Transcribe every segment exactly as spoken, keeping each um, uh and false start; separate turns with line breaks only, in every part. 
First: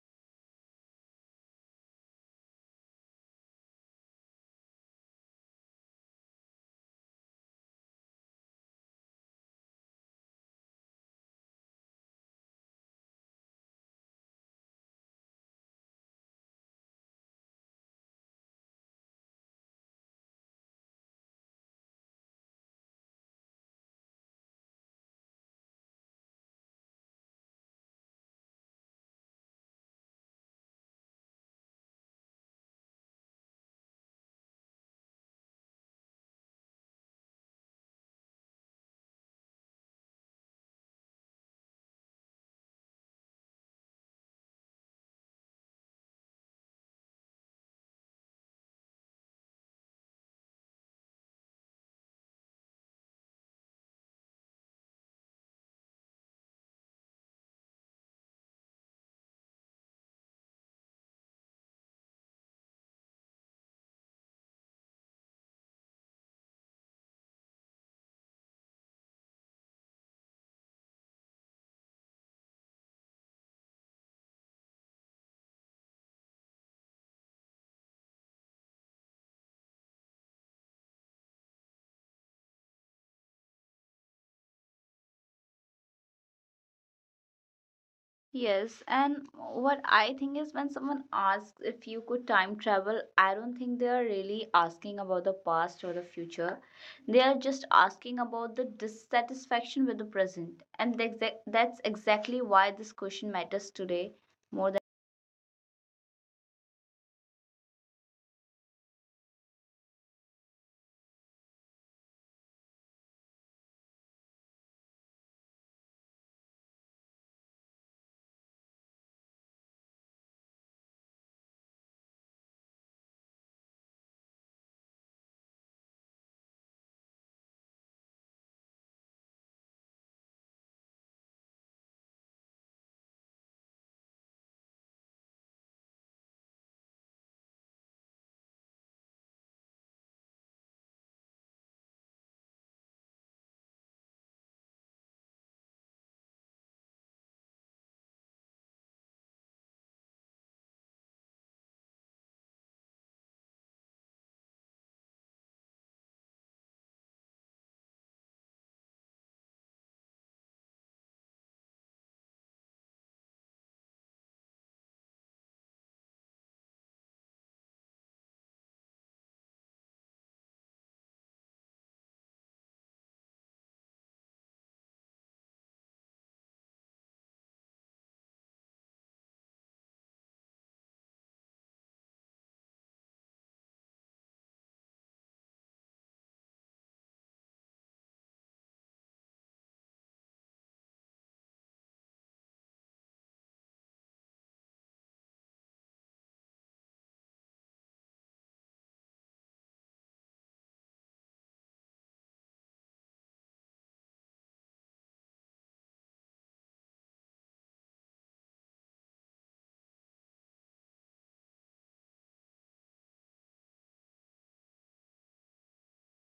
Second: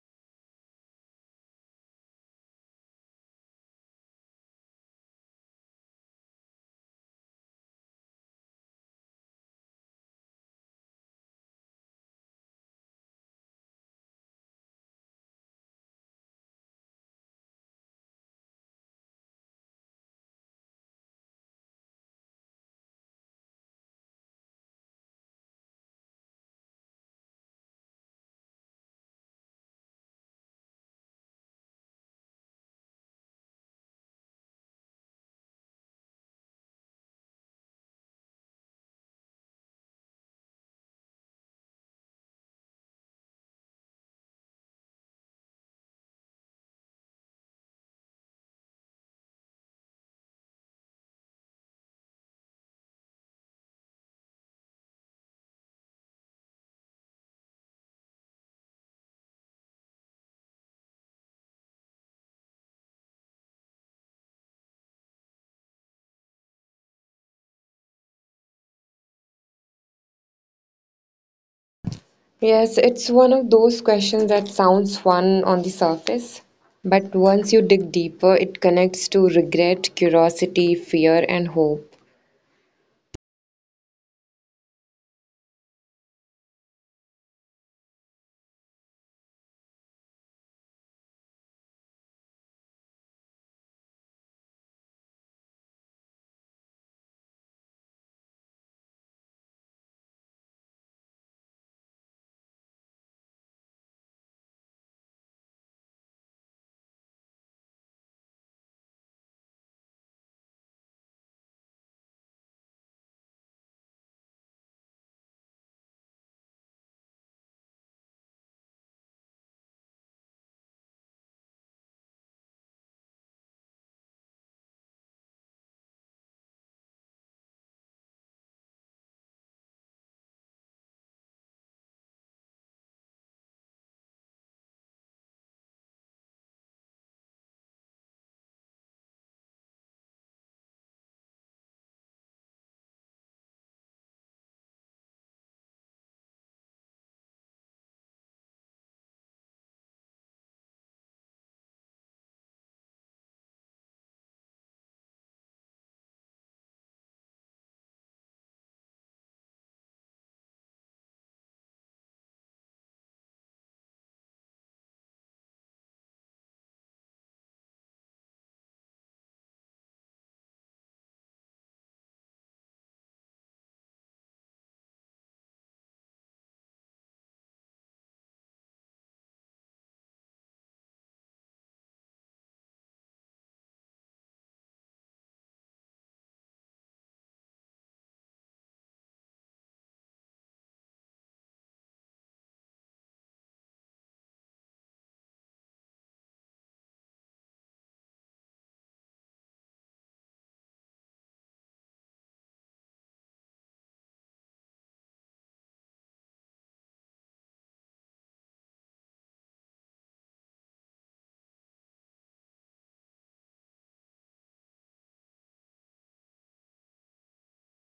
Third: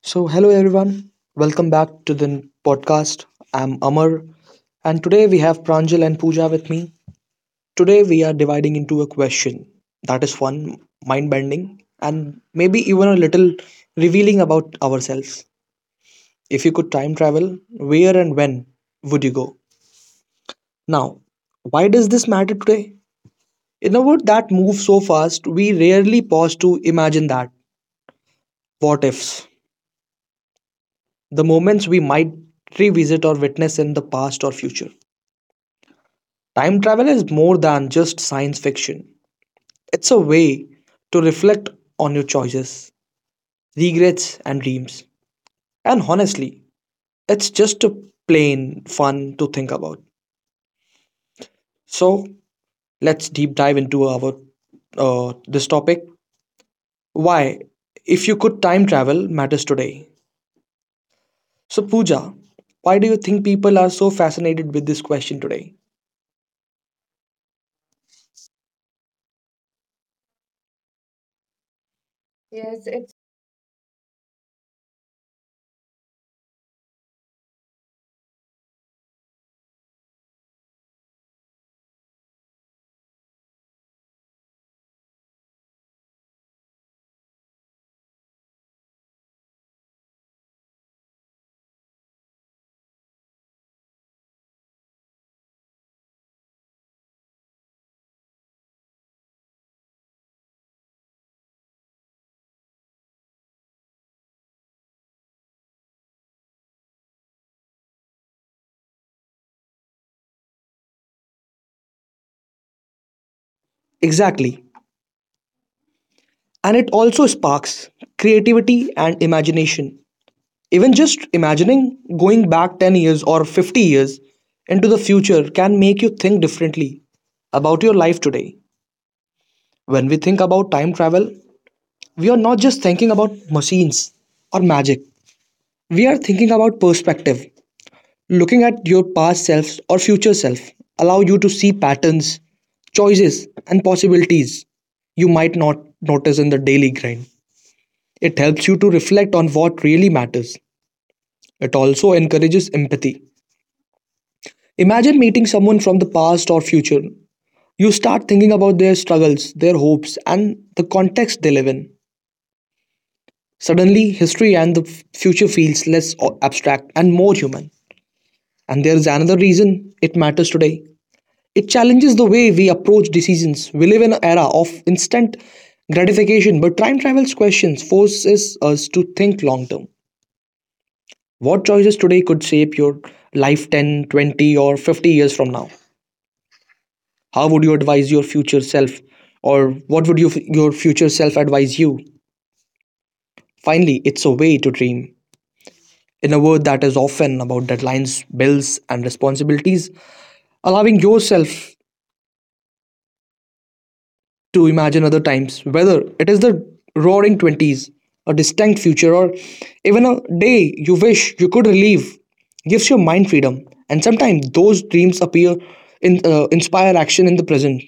So, hello everyone. Welcome back to the n- podcast. I'm Amar, and today we have Pranjal and Pooja with me. Today we are dividing into a question that is fun, mind bending, and maybe even a little revealing about ourselves. If you could time travel, where and when would you go? Now, why does this matter today? In a world that moves so fast, we rarely pause to imagine that what ifs, the moments we might revisit or witness in the past or future. Time travel is more than just science fiction. It's a way to reflect on your choices, regrets, and dreams. And honestly, it's just a plain fun to think about. So let's deep dive into our uh, this topic. Why, if you could time travel, matters today. So Pooja, why do you think people are so fascinated with this question today?
Yes,
Yes,
it's
it's
one of those questions that sounds fun on the surface, but once you dig deeper, it connects to regret, curiosity, fear, and hope.
Yes, and what I think is when someone asks if you could time travel, I don't think they are really asking about the past or the future. They are just asking about the dissatisfaction with the present. And the exact that's exactly why this question matters today more than
Exactly. And it also sparks creativity and imagination. Even just imagining going back ten years or fifty years into the future can make you think differently about your life today. When we think about time travel, we are not just thinking about machines or magic. We are thinking about perspective. Looking at your past self or future self allow you to see patterns, choices and possibilities you might not notice in the daily grind. It helps you to reflect on what really matters. It also encourages empathy. Imagine meeting someone from the past or future. You start thinking about their struggles, their hopes, and the context they live in. Suddenly, history and the f- future feels less o- abstract and more human. And there is another reason it matters today. It challenges the way we approach decisions. We live in an era of instant gratification, but time travel's questions forces us to think long term. What choices today could shape your life ten, twenty, or fifty years from now? How would you advise your future self, or what would you, your future self advise you? Finally, it's a way to dream. In a world that is often about deadlines, bills and responsibilities, allowing yourself to imagine other times, whether it is the roaring twenties, a distinct future, or even a day you wish you could relive, gives your mind freedom, and sometimes those dreams appear in uh, inspire action in the present.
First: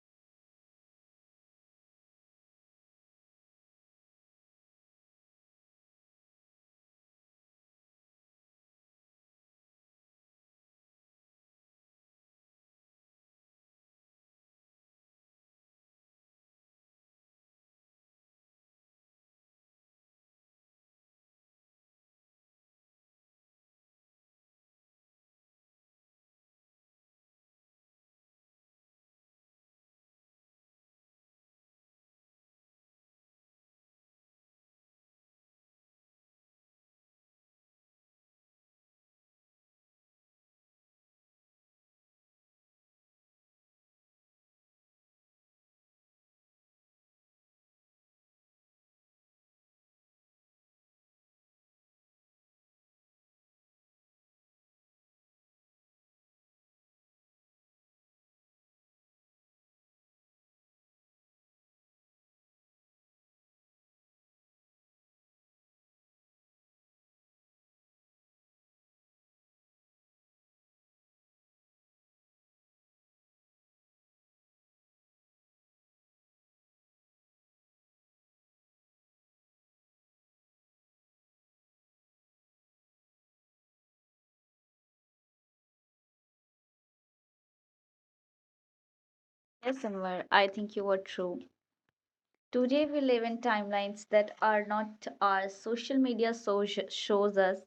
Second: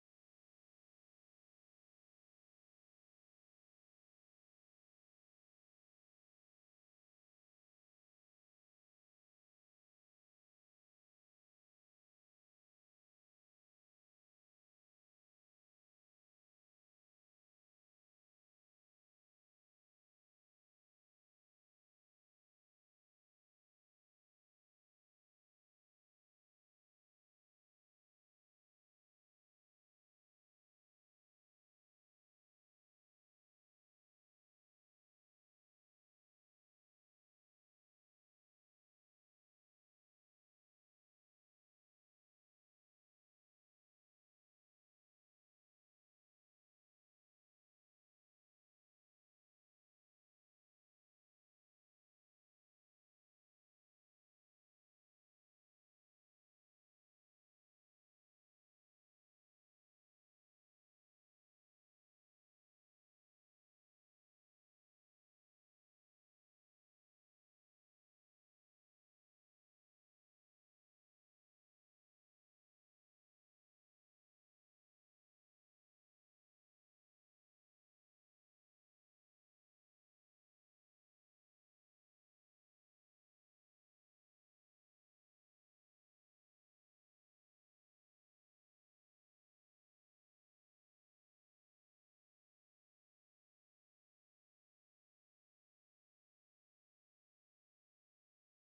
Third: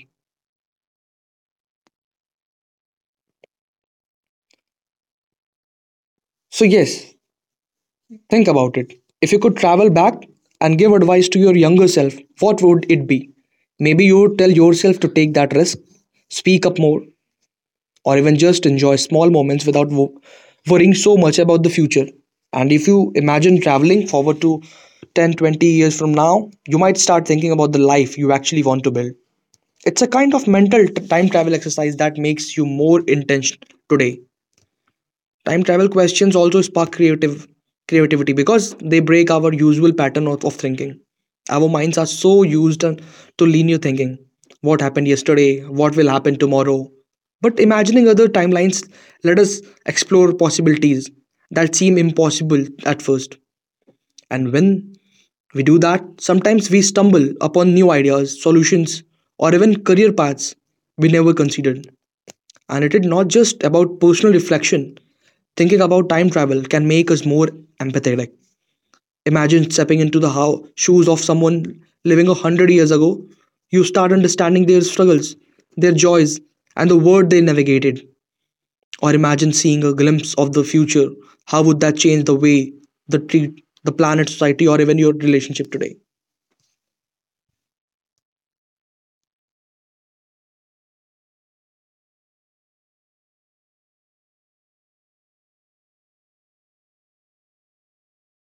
So yes, think about it. If you could travel back and give advice to your younger self, what would it be? Maybe you would tell yourself to take that risk, speak up more, or even just enjoy small moments without wo- worrying so much about the future. And if you imagine traveling forward to ten, twenty years from now, you might start thinking about the life you actually want to build. It's a kind of mental t- time travel exercise that makes you more intentional today. Time travel questions also spark creative creativity because they break our usual pattern of, of thinking. Our minds are so used on- to linear thinking. What happened yesterday, what will happen tomorrow? But imagining other timelines let us explore possibilities that seem impossible at first, and when we do that, sometimes we stumble upon new ideas, solutions, or even career paths we never considered. And it is not just about personal reflection. Thinking about time travel can make us more empathetic. Like, imagine stepping into the how shoes of someone living a hundred years ago. You start understanding their struggles, their joys, and the world they navigated. Or imagine seeing a glimpse of the future. How would that change the way the treat the planet, society, or even your relationship today?
yes, Samvar, I think you are true. Today we live in timelines that are not ours. Social media so shows us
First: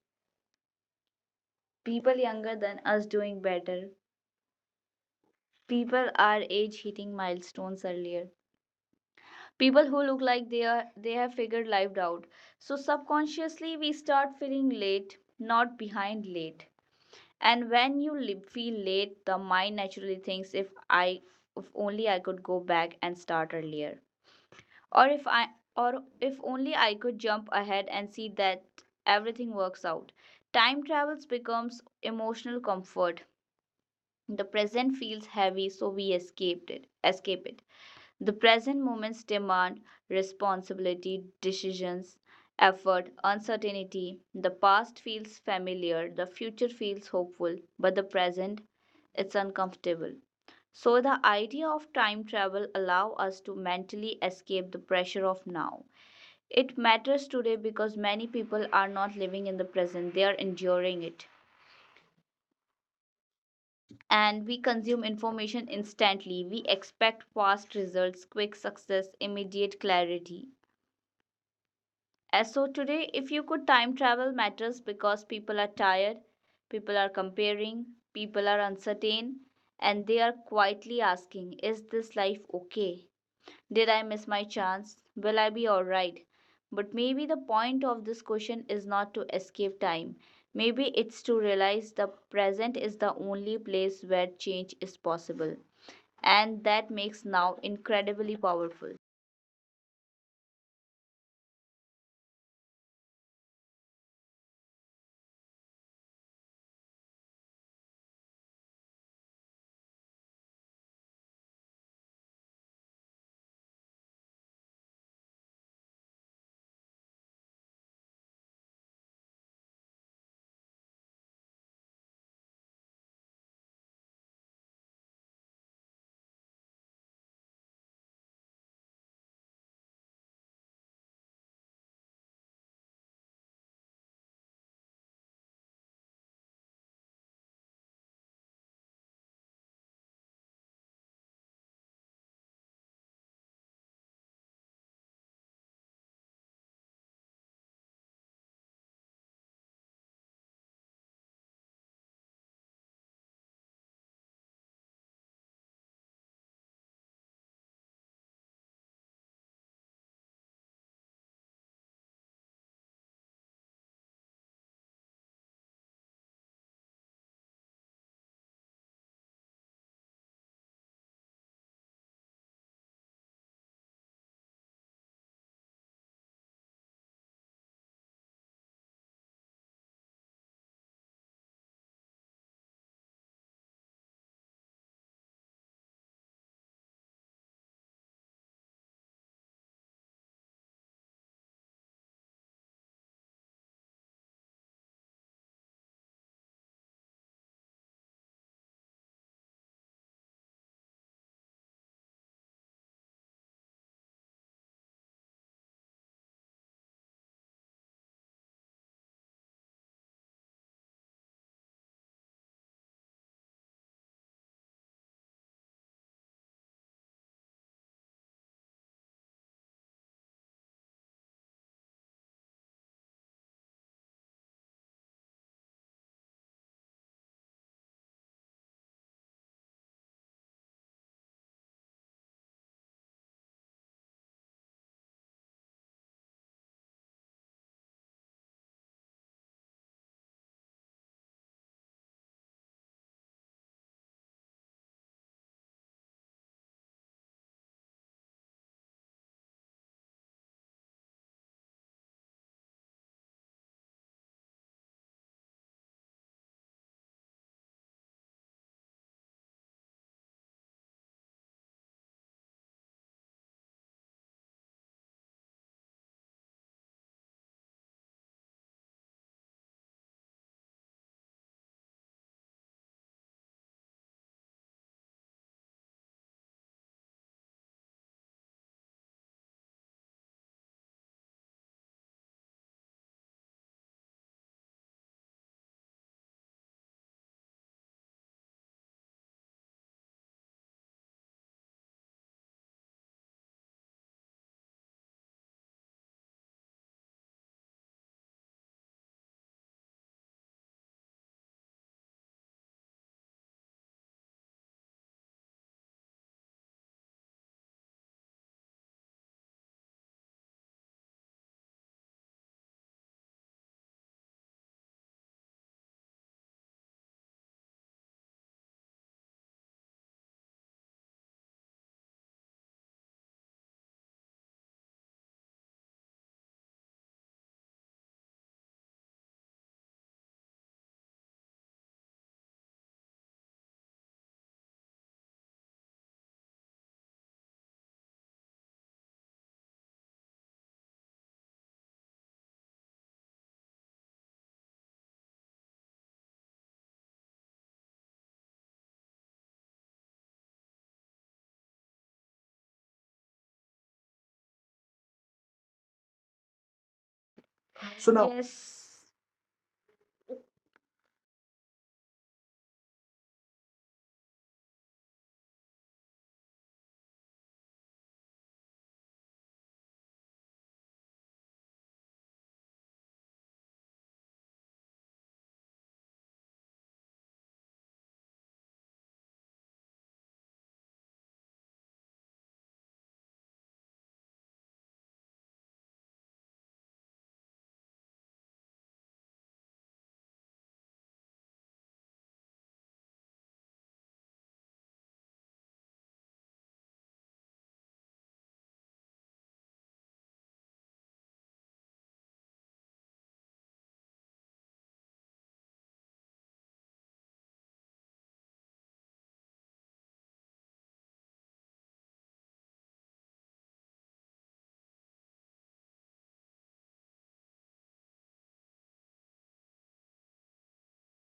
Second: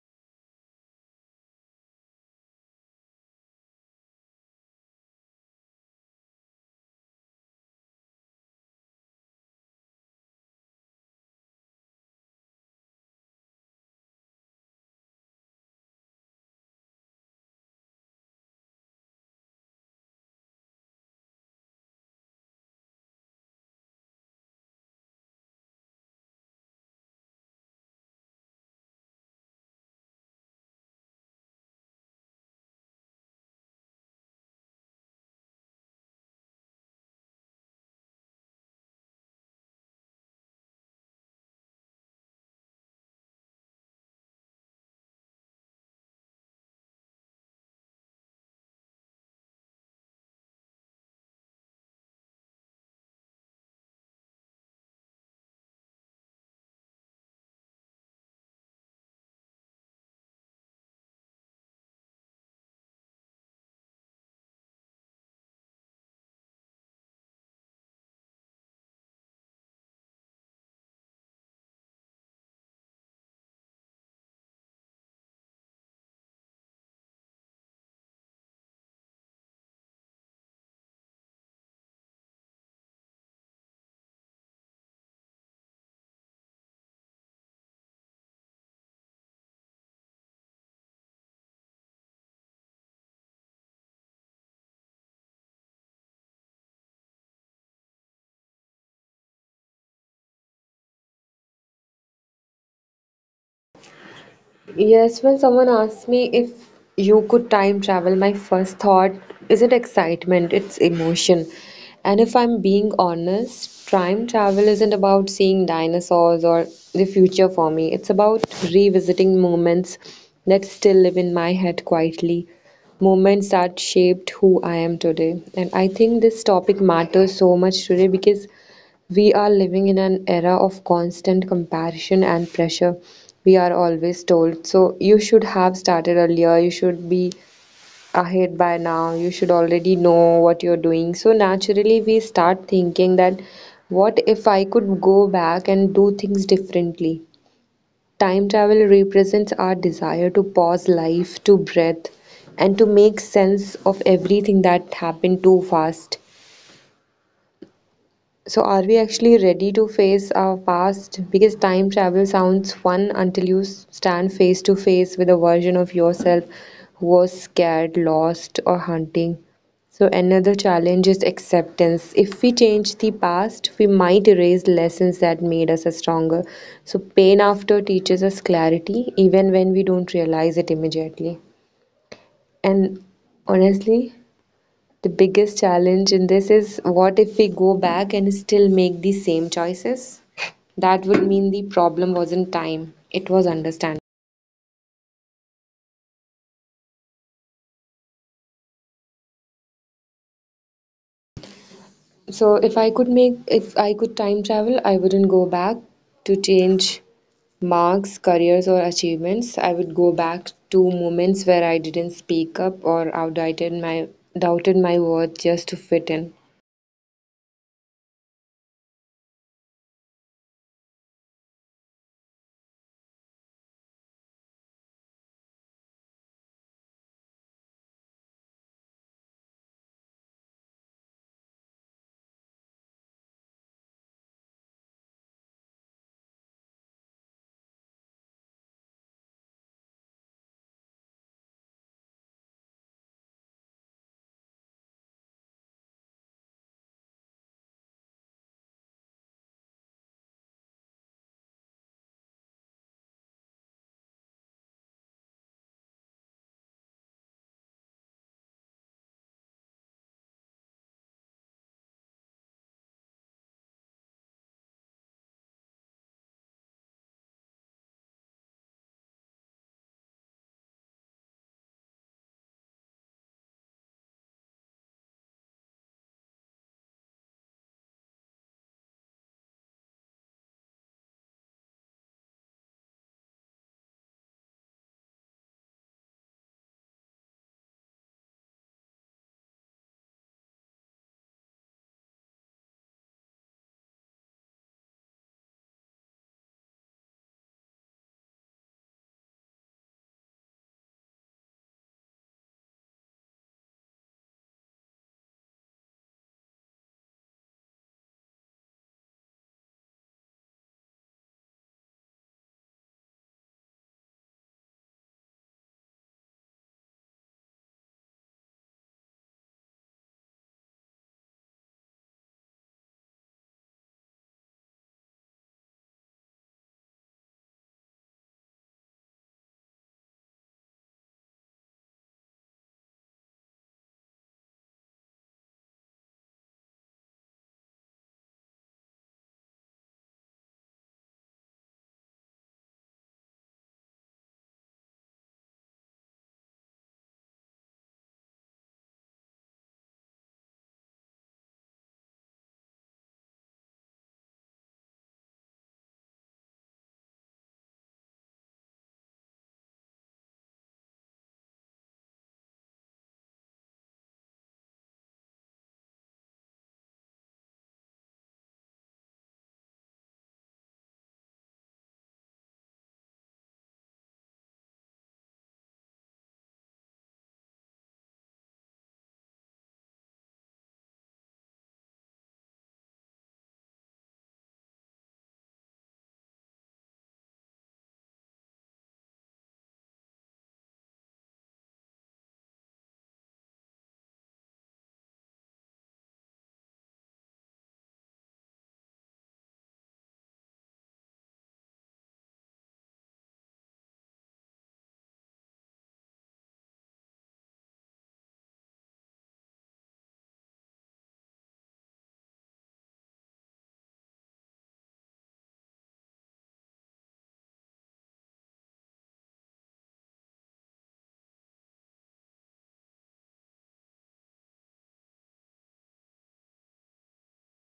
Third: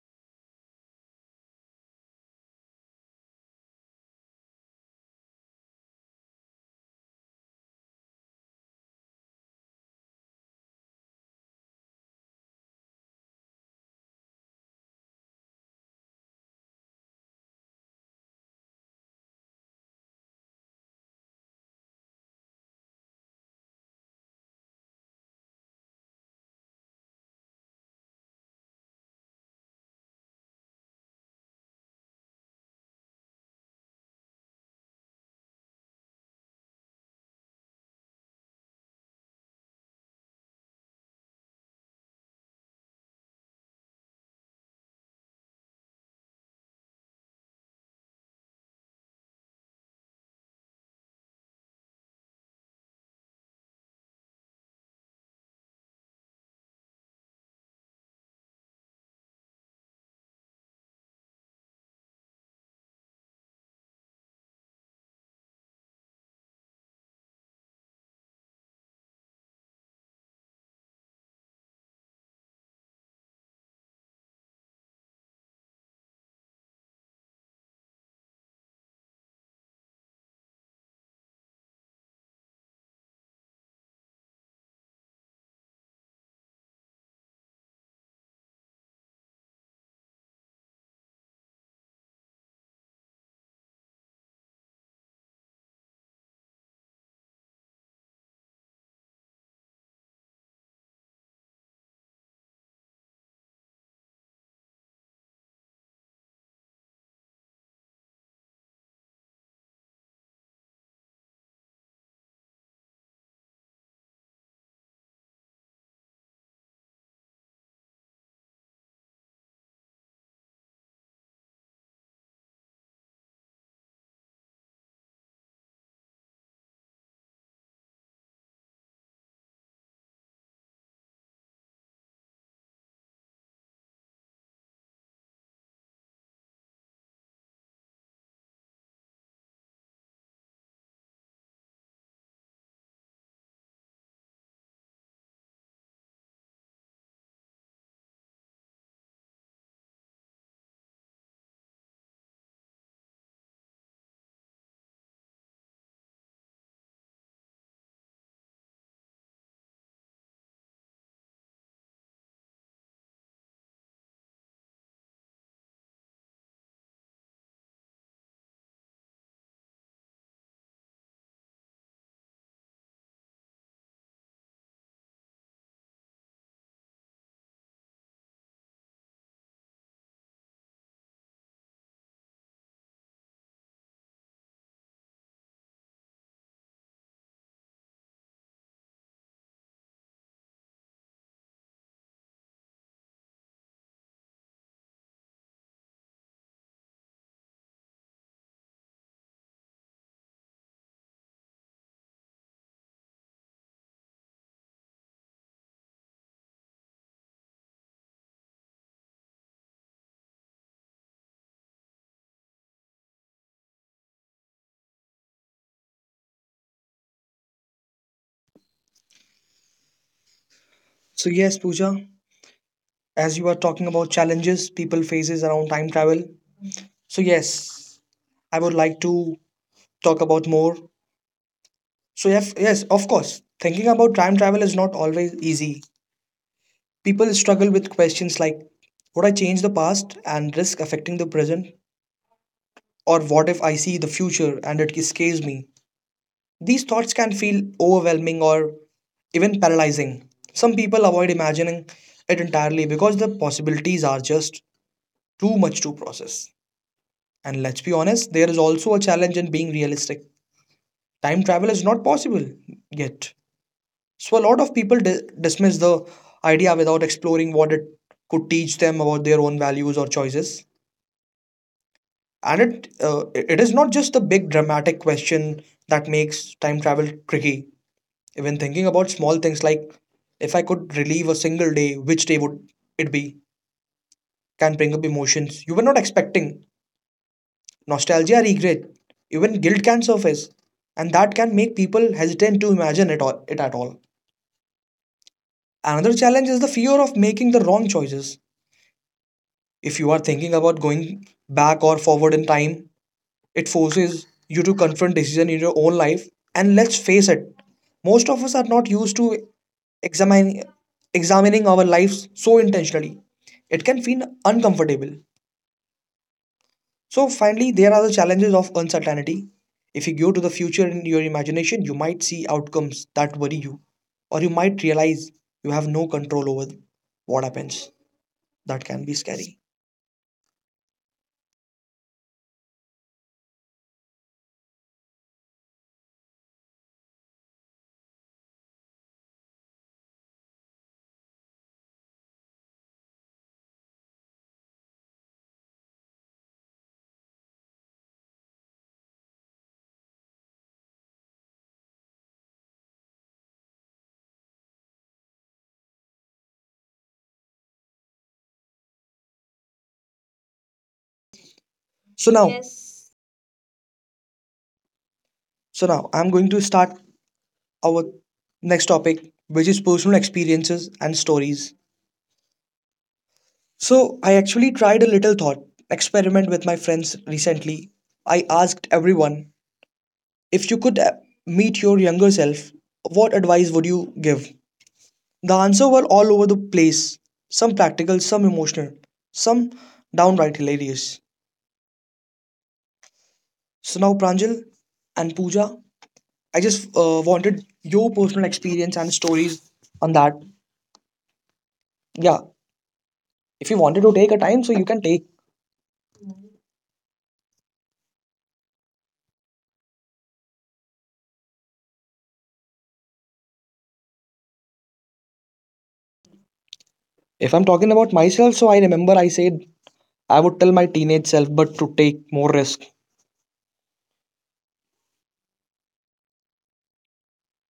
people younger than us doing better. People our age hitting milestones earlier, people who look like they are they have figured life out. So subconsciously we start feeling late, not behind, late. And when you li- feel late, the mind naturally thinks, if I if only I could go back and start earlier, or if i or if only I could jump ahead and see that everything works out. Time travels becomes emotional comfort. The present feels heavy, so we escaped it escape it. The present moments demand responsibility, decisions, effort, uncertainty. The past feels familiar, the future feels hopeful, but the present, it's uncomfortable. So the idea of time travel allows us to mentally escape the pressure of now. It matters today because many people are not living in the present, they are enduring it. And we consume information instantly. We expect fast results, quick success, immediate clarity. Uh, so today, if you could, time travel matters because people are tired, people are comparing, people are uncertain, and they are quietly asking, is this life okay? Did I miss my chance? Will I be alright? But maybe the point of this question is not to escape time. Maybe it's to realize the present is the only place where change is possible. And that makes now incredibly powerful.
Yes, when someone asks me if you could time travel, my first thought isn't excitement, it's emotion. And if I'm being honest, time travel isn't about seeing dinosaurs or the future for me. It's about revisiting moments that still live in my head quietly, moments that shaped who I am today. And I think this topic matters so much today because we are living in an era of constant comparison and pressure. We are always told, so you should have started earlier, you should be ahead by now, you should already know what you're doing. So naturally, we start thinking that what if I could go back and do things differently? Time travel represents our desire to pause life, to breathe, and to make sense of everything that happened too fast. So, are we actually ready to face our past? Because time travel sounds fun until you s- stand face to face with a version of yourself who was scared, lost, or hunting. So, another challenge is acceptance. If we change the past, we might erase lessons that made us stronger. So, pain after teaches us clarity, even when we don't realize it immediately. And honestly, the biggest challenge in this is what if we go back and still make the same choices? That would mean the problem wasn't time, it was understanding. So if I could make if I could time travel, I wouldn't go back to change marks, careers or achievements. I would go back to moments where I didn't speak up or outdated my doubted my worth just to fit in.
So yes, Pooja, as you are talking about challenges people faces around time travel. So yes, I would like to talk about more. So yes, yes, of course. Thinking about time travel is not always easy. People struggle with questions like, would I change the past and risk affecting the present? Or what if I see the future and it scares me? These thoughts can feel overwhelming or even paralyzing. Some people avoid imagining it entirely because the possibilities are just too much to process. And let's be honest, there is also a challenge in being realistic. Time travel is not possible yet. So a lot of people di- dismiss the idea without exploring what it could teach them about their own values or choices. And it uh, it is not just the big dramatic question that makes time travel tricky. Even thinking about small things like, if I could relive a single day, which day would it be? Can bring up emotions you were not expecting. Nostalgia, regret, even guilt can surface, and that can make people hesitant to imagine it, all, it at all. Another challenge is the fear of making the wrong choices. If you are thinking about going back or forward in time, it forces you to confront decision in your own life. And let's face it, most of us are not used to examining examining our lives so intentionally. It can feel uncomfortable. So finally, there are the challenges of uncertainty. If you go to the future in your imagination, you might see outcomes that worry you, or you might realize you have no control over what happens. That can be scary. So now, yes.
Yes.
So now I'm going to start our next topic, which is personal experiences and stories. So I actually tried a little thought experiment with my friends recently. I asked everyone, if you could uh, meet your younger self, what advice would you give? The answer were all over the place. Some practical, some emotional, some downright hilarious. So now Pranjal and Pooja, I just uh, wanted your personal experience and stories on that. Yeah, if you wanted to take a time so you can take. If I'm talking about myself, so I remember I said I would tell my teenage self but to take more risk.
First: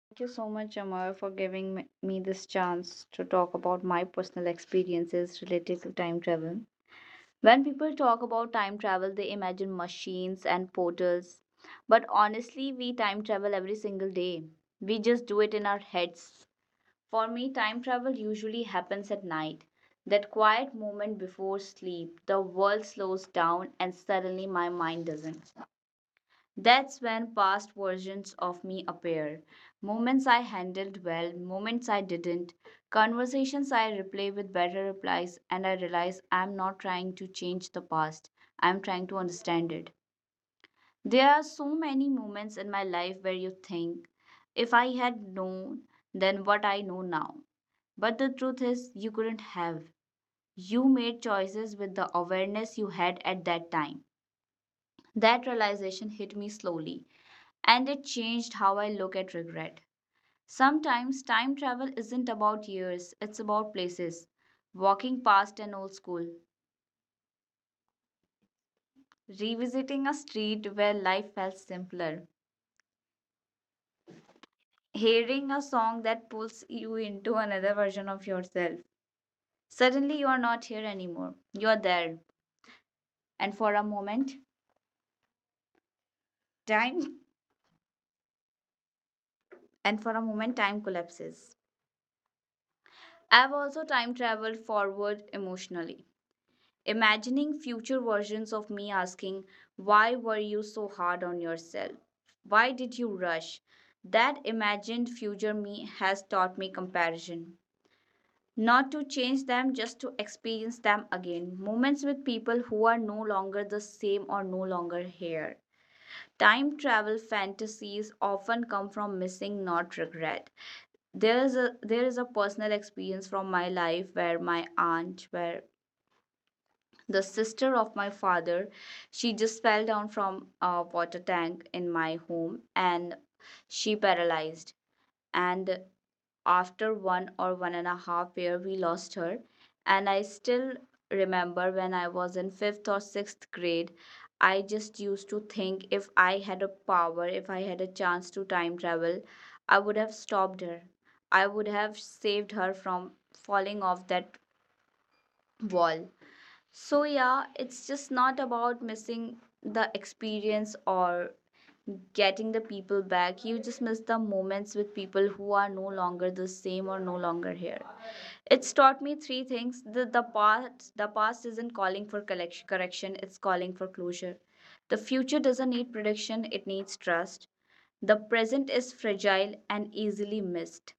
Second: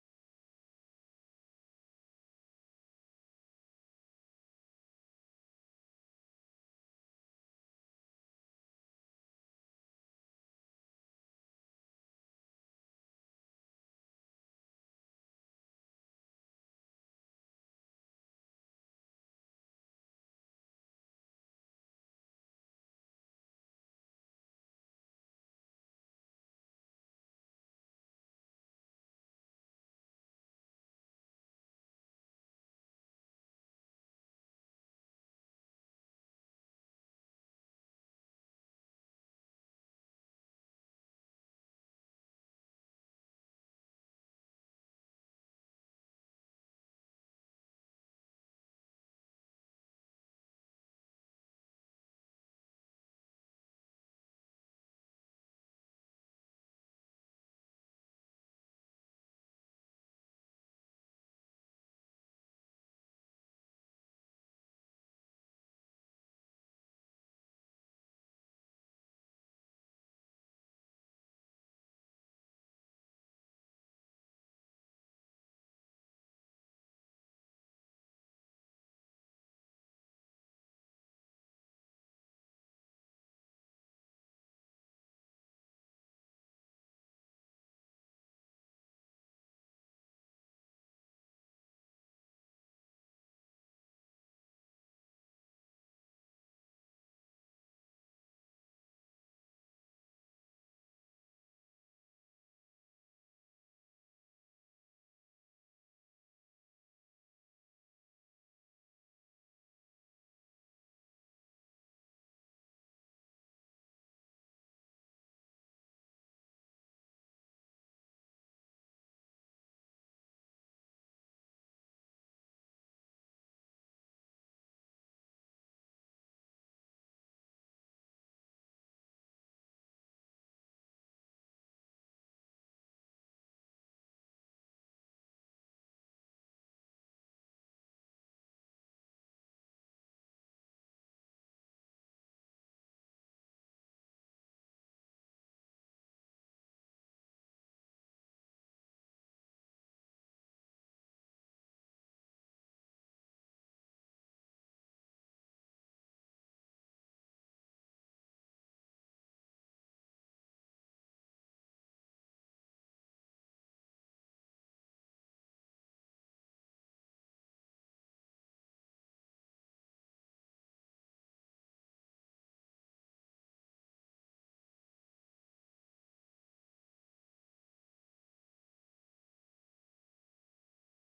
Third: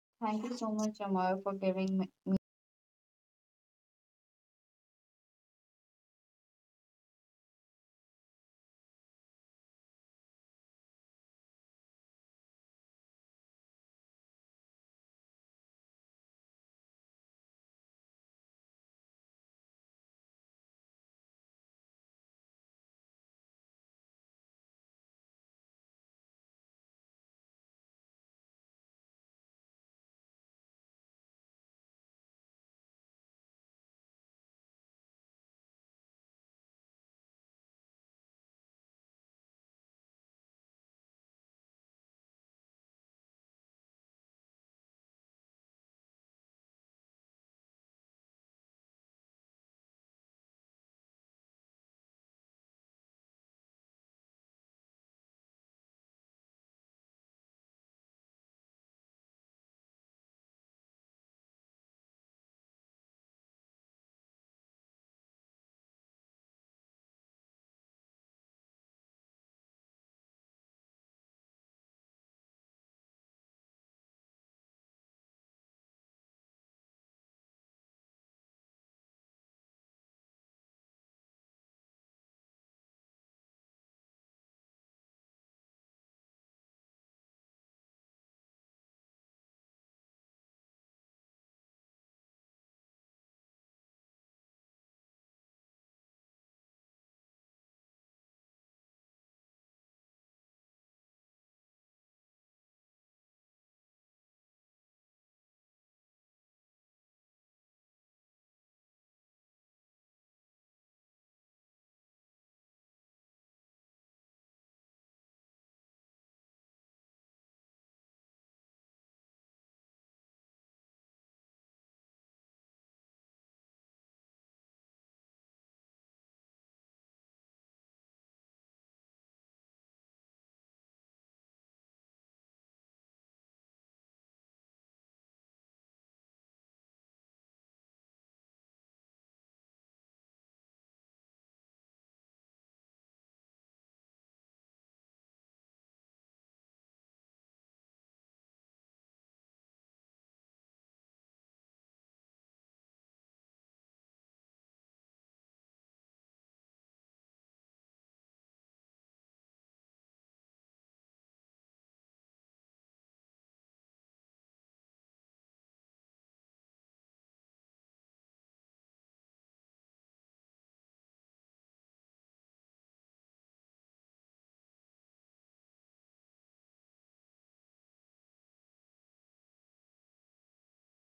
Thank you
Thank
so
you so
much,
much,
Amar, for
Amar, for
giving me
giving
me
me.
this chance to talk about my personal experiences related to time travel. When people talk about time travel, they imagine machines and portals. But honestly, we time travel every single day. We just do it in our heads. For me, time travel usually happens at night. That quiet moment before sleep, the world slows down and suddenly my mind doesn't. That's when past versions of me appear. Moments I handled well, moments I didn't, conversations I replay with better replies, and I realize I'm not trying to change the past, I'm trying to understand it. There are so many moments in my life where you think, if I had known, then what I know now. But the truth is, you couldn't have. You made choices with the awareness you had at that time. That realization hit me slowly and it changed how I look at regret. Sometimes time travel isn't about years, it's about places. Walking past an old school, revisiting a street where life felt simpler, hearing a song that pulls you into another version of yourself. Suddenly, you are not here anymore. You are there. And for a moment, time and for a moment, time collapses. I've also time traveled forward emotionally, imagining future versions of me asking, why were you so hard on yourself? Why did you rush? That imagined future me has taught me comparison. Not to change them, just to experience them again. Moments with people who are no longer the same or no longer here. Time travel fantasies often come from missing, not regret. There is a there is a personal experience from my life where my aunt, where the sister of my father, she just fell down from a water tank in my home and she paralyzed, and after one or one and a half year we lost her. And I still remember when I was in fifth or sixth grade, I just used to think, if I had a power, if I had a chance to time travel, I would have stopped her. I would have saved her from falling off that wall. So, yeah, it's just not about missing the experience or getting the people back. You just miss the moments with people who are no longer the same or no longer here. It's taught me three things. The, the past the past isn't calling for collection, correction, it's calling for closure. The future doesn't need prediction, it needs trust. The present is fragile and easily missed.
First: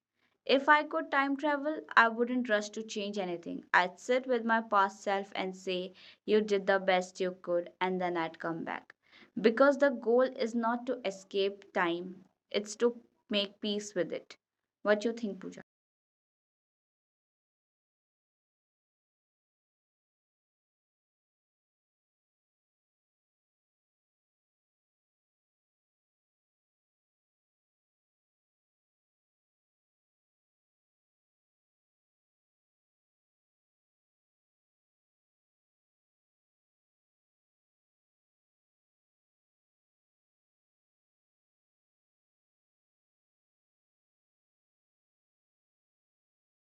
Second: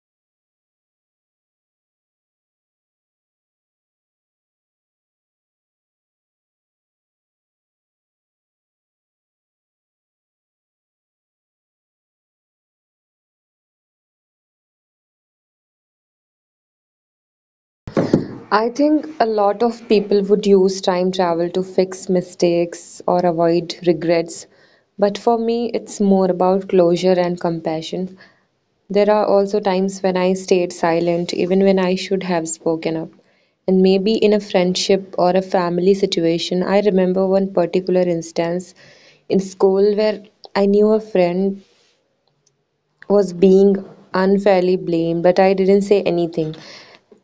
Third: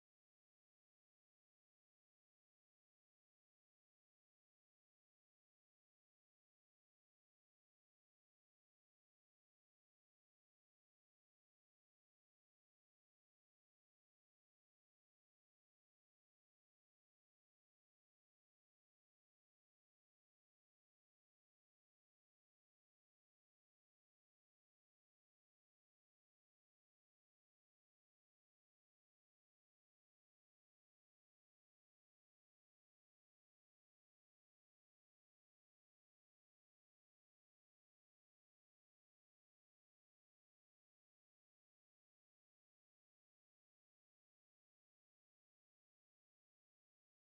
If I could time travel, I wouldn't rush to change anything. I'd sit with my past self and say, you did the best you could, and then I'd come back. Because the goal is not to escape time, it's to make peace with it. What you think, Pooja?
I think a lot of people would use time travel to fix mistakes or avoid regrets, but for me, it's more about closure and compassion. There are also times when I stayed silent, even when I should have spoken up. And maybe in a friendship or a family situation, I remember one particular instance in school where I knew a friend was being unfairly blamed, but I didn't say anything.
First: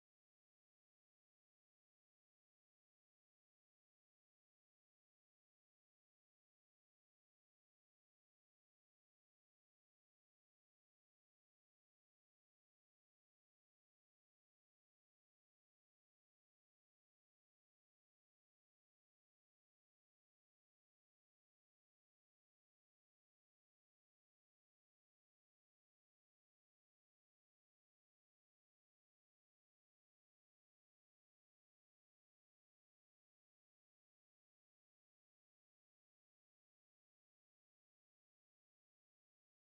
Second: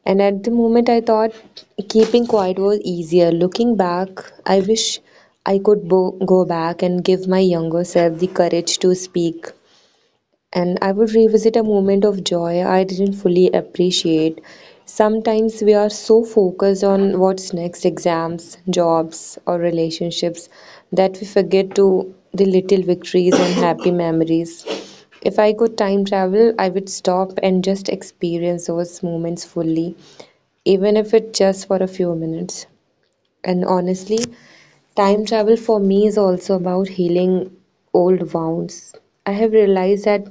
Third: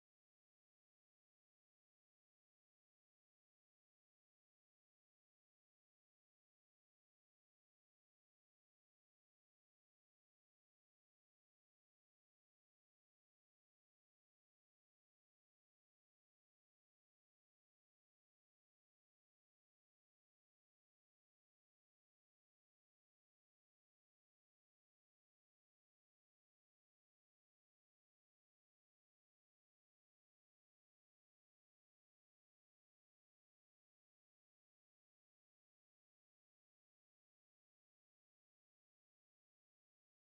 And at the moment, I thought keeping quiet was easier. Looking back, I wish I could bo- go back and give my younger self the courage to speak. And I would revisit a moment of joy I didn't fully appreciate. Sometimes we are so focused on what's next exams, jobs, or relationships that we forget to the little victories and happy memories. If I could time travel, I would stop and just experience those moments fully even if it's just for a few minutes. And honestly, time travel for me is also about healing old wounds. I have realized that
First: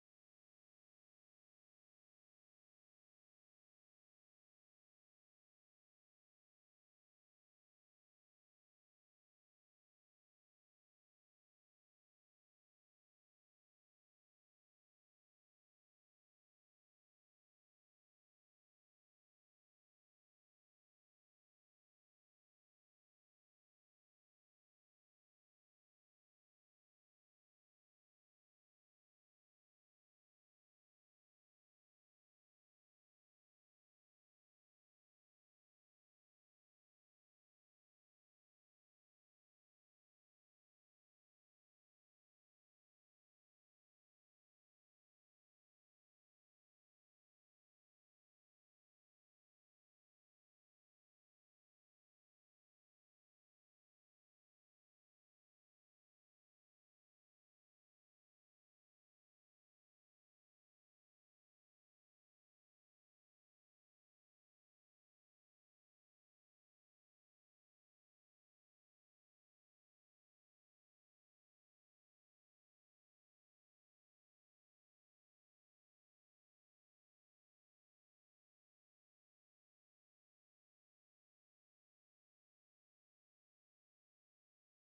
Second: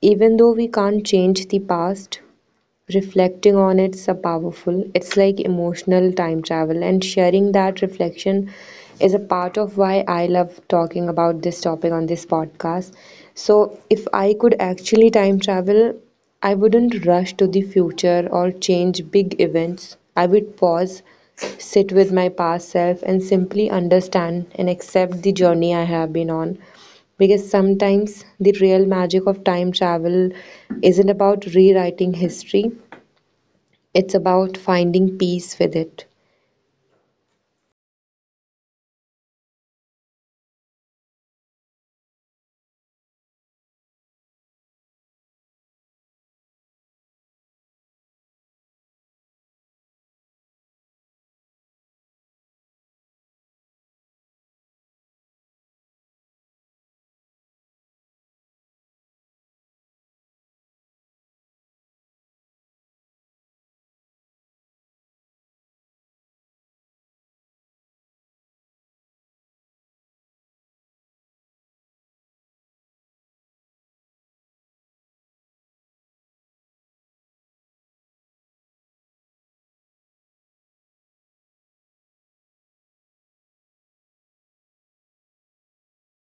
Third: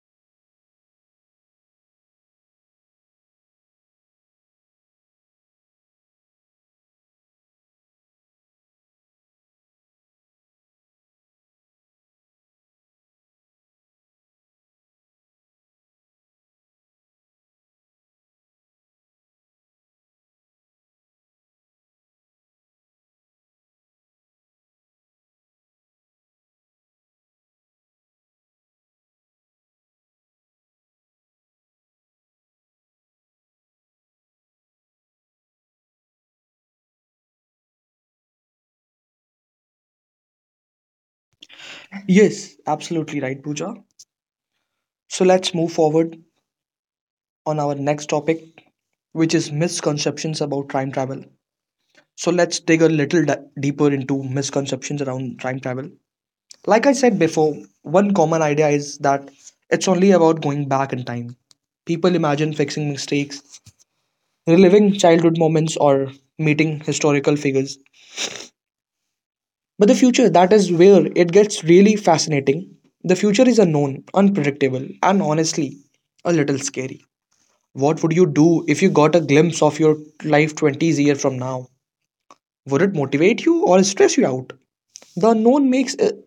even though we can't change the past, reflecting on it's a powerful. It's like emotional time travel and sharing that reflection is a part of why I love talking about this topic on this podcast. So, if I could actually time travel, I wouldn't rush to the future or change big events. I would pause, sit with my past self, and simply understand and accept the journey I have been on. Because sometimes the real magic of time travel isn't about rewriting history, it's about finding peace with it.
Yes, absolutely right Pooja. So let's move forward on our next topic, which is misconceptions about time travel. So let's dig a little di- deeper into misconceptions around time travel. Like I said before, one common idea is that it's only about going back in time. People imagine fixing mistakes, reliving childhood moments, or meeting historical figures. But the future, that is where it gets really fascinating. The future is unknown, unpredictable, and honestly, a little scary. What would you do if you got a glimpse of your life twenties year from now? Would it motivate you or stress you out? The unknown makes it,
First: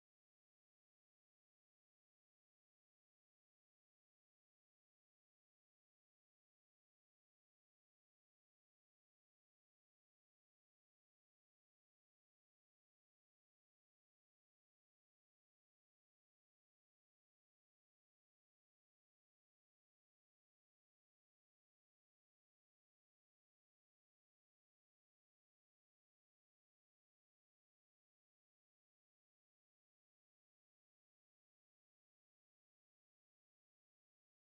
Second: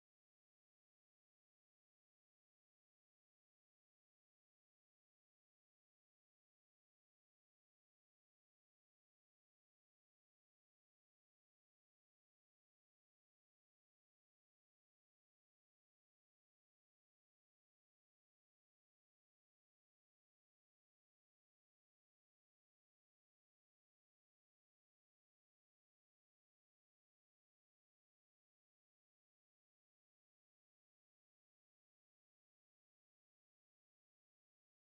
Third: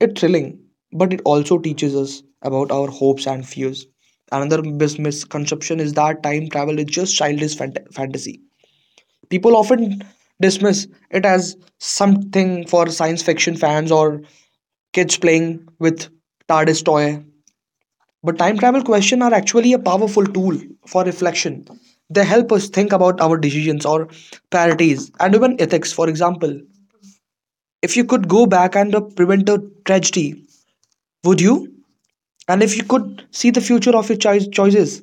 it thrilling, but it also teaches us about our hopes and fears. Another mis- misconception is that time travel is just childish fant- fantasy. People often dismiss it as something for science fiction fans or kids playing with TARDIS toy. But time travel questions are actually a powerful tool for reflection. They help us think about our decisions or priorities and even ethics, for example. If you could go back and uh, prevent a tragedy, would you? And if you could see the future of your choi- choices,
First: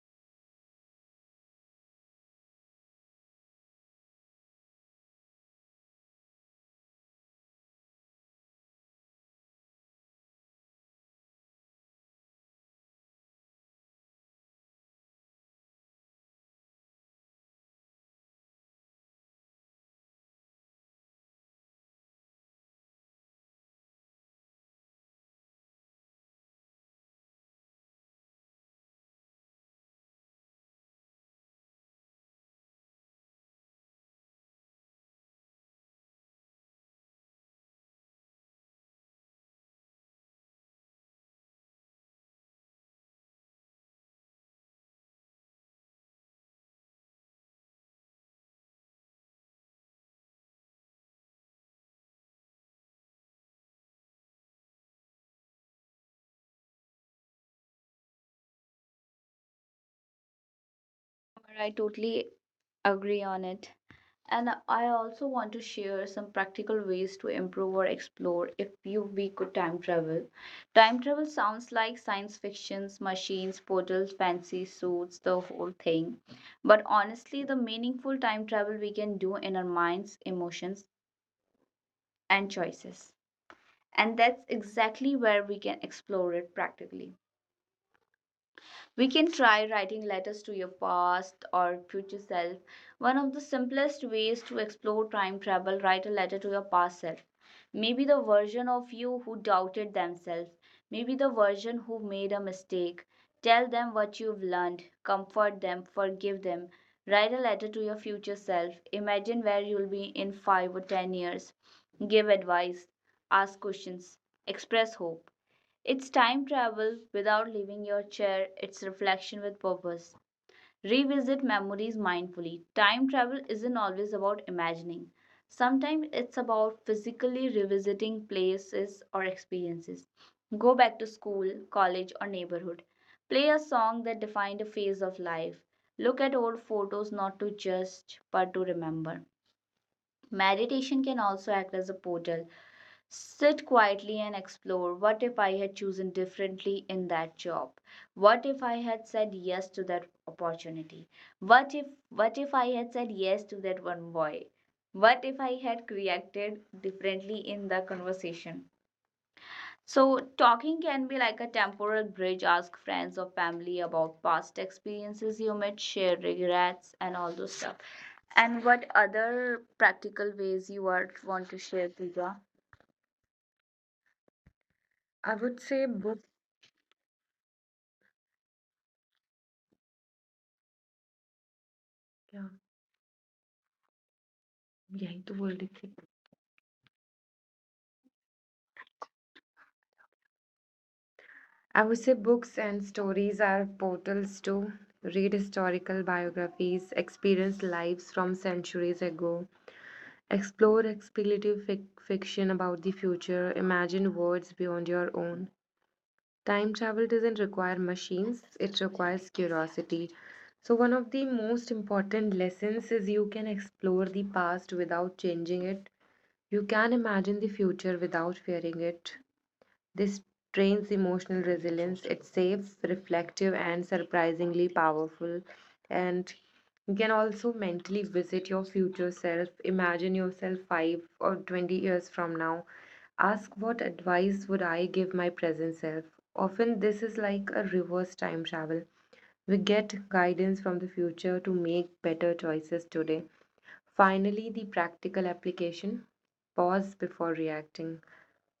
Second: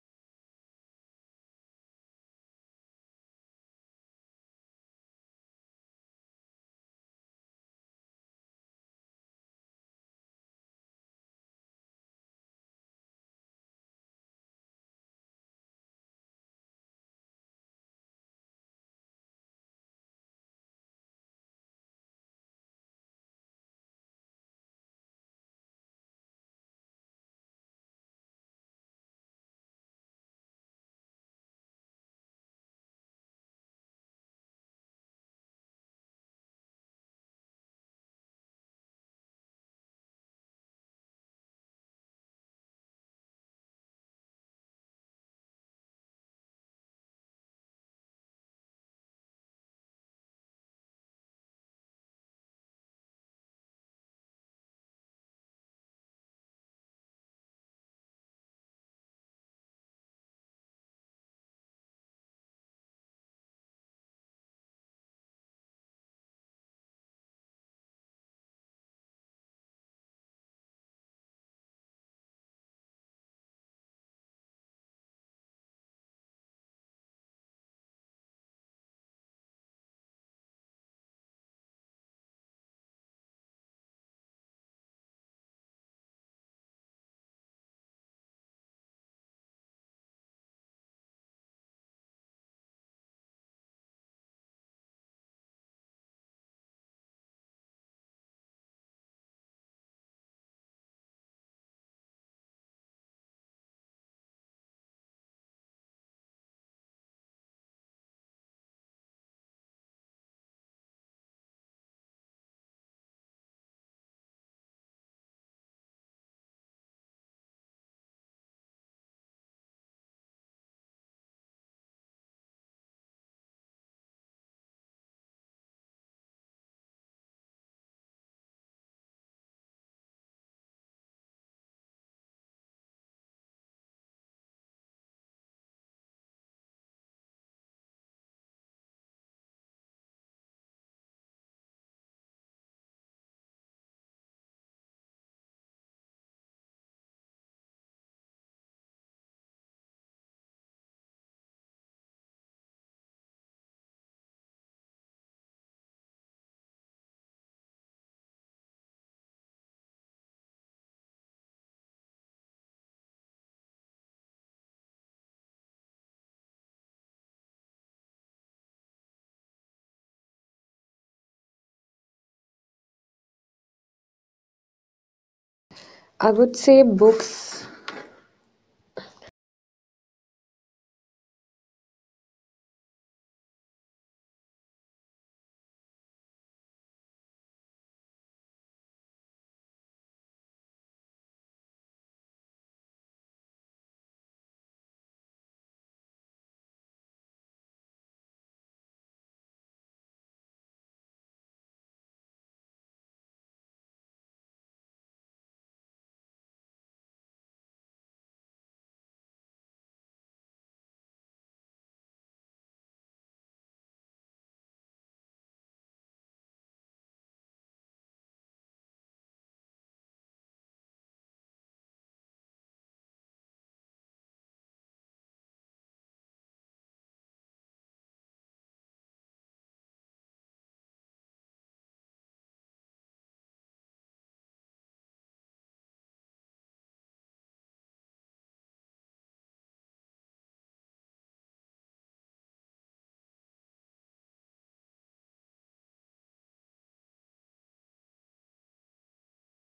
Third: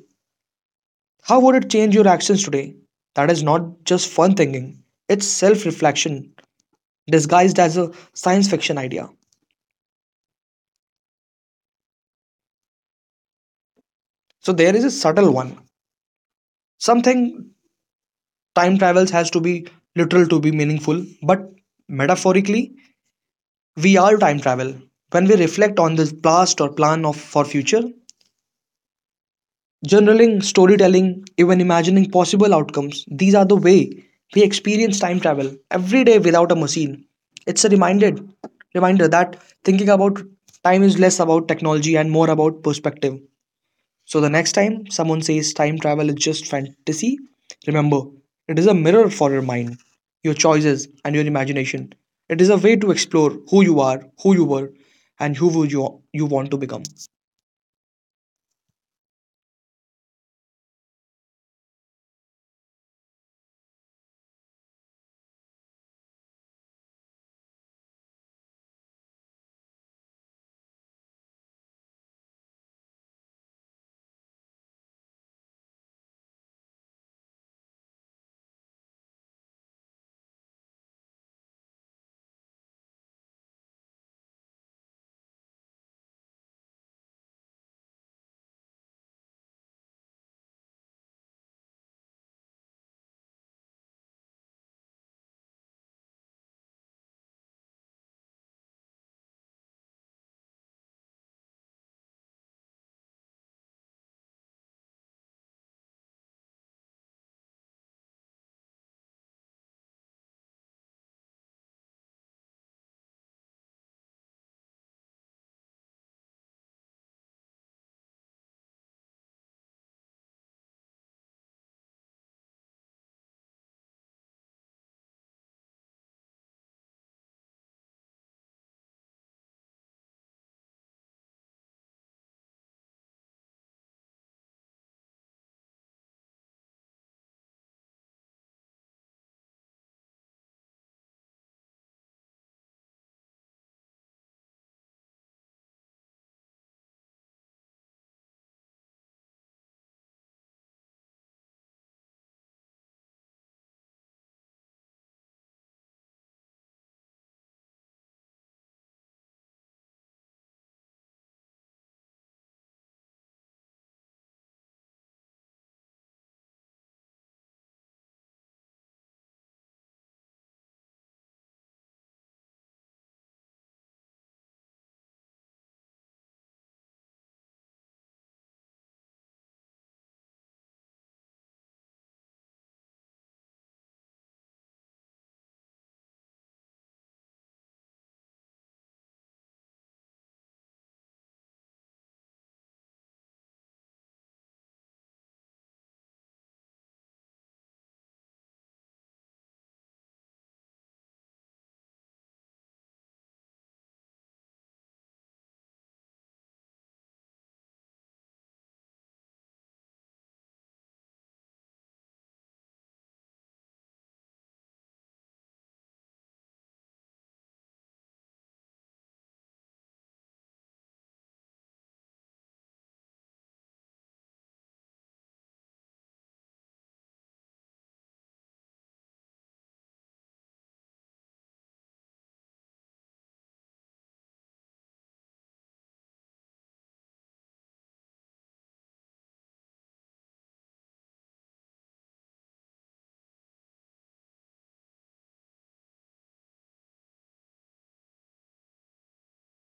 how would it change your actions today? That is not just fun thinking, it's self reflection disguised as a science fiction idea. So there is a subtle one. Something time travels has to be literal to be meaningful, but metaphorically, we are time travel. When we reflect on this past or plan of for future, journaling, storytelling, even imagining possible outcomes, these are the way we experience time travel every day without a machine. It's a reminded reminder that thinking about time is less about technology and more about perspective. So the next time someone says time travel is just fantasy, remember, it is a mirror for your mind, your choices, and your imagination. It is a way to explore who you are, who you were, and who would you, you want to become.
However, I totally agree on it. And I also want to share some practical ways to improve or explore if you we could time travel. Time travel sounds like science fictions, machines, portals, fancy suits, the whole thing. But honestly, the meaningful time travel we can do in our minds, emotions, and choices. And that's exactly where we can explore it practically. We can try writing letters to your past or future self. One of the simplest ways to explore time travel, write a letter to your past self. Maybe the version of you who doubted themselves, maybe the version who made a mistake. Tell them what you've learned, comfort them, forgive them. Write a letter to your future self. Imagine where you'll be in five or ten years. Give advice, ask questions, express hope. It's time travel without leaving your chair, it's reflection with purpose. Revisit memories mindfully. Time travel isn't always about imagining. Sometimes it's about physically revisiting places or experiences. Go back to school, college, or neighborhood. Play a song that defined a phase of life. Look at old photos, not to judge but to remember. Meditation can also act as a portal. Sit quietly and explore. What if I had chosen differently in that job? What if I had said yes to that opportunity? What if what if I had said yes to that one boy? What if I had reacted differently in the conversation? So talking can be like a temporal bridge. Ask friends or family about past experiences, you might share regrets and all those stuff. And what other practical ways you are want to share, Pooja?
I would say books
Yeah. Yeah, itu बोल रही थी. I would say books and stories are portals to read historical biographies, experience lives from centuries ago, explore speculative fic fiction about the future, imagine worlds beyond your own. Time travel doesn't require machines, it requires curiosity. So, one of the most important lessons is you can explore the past without changing it. You can imagine the future without fearing it. This trains emotional resilience. It's safe, reflective, and surprisingly powerful. And you can also mentally visit your future self. Imagine yourself five or twenty years from now. Ask, what advice would I give my present self? Often, this is like a reverse time travel. We get guidance from the future to make better choices today. Finally, the practical application, pause before reacting.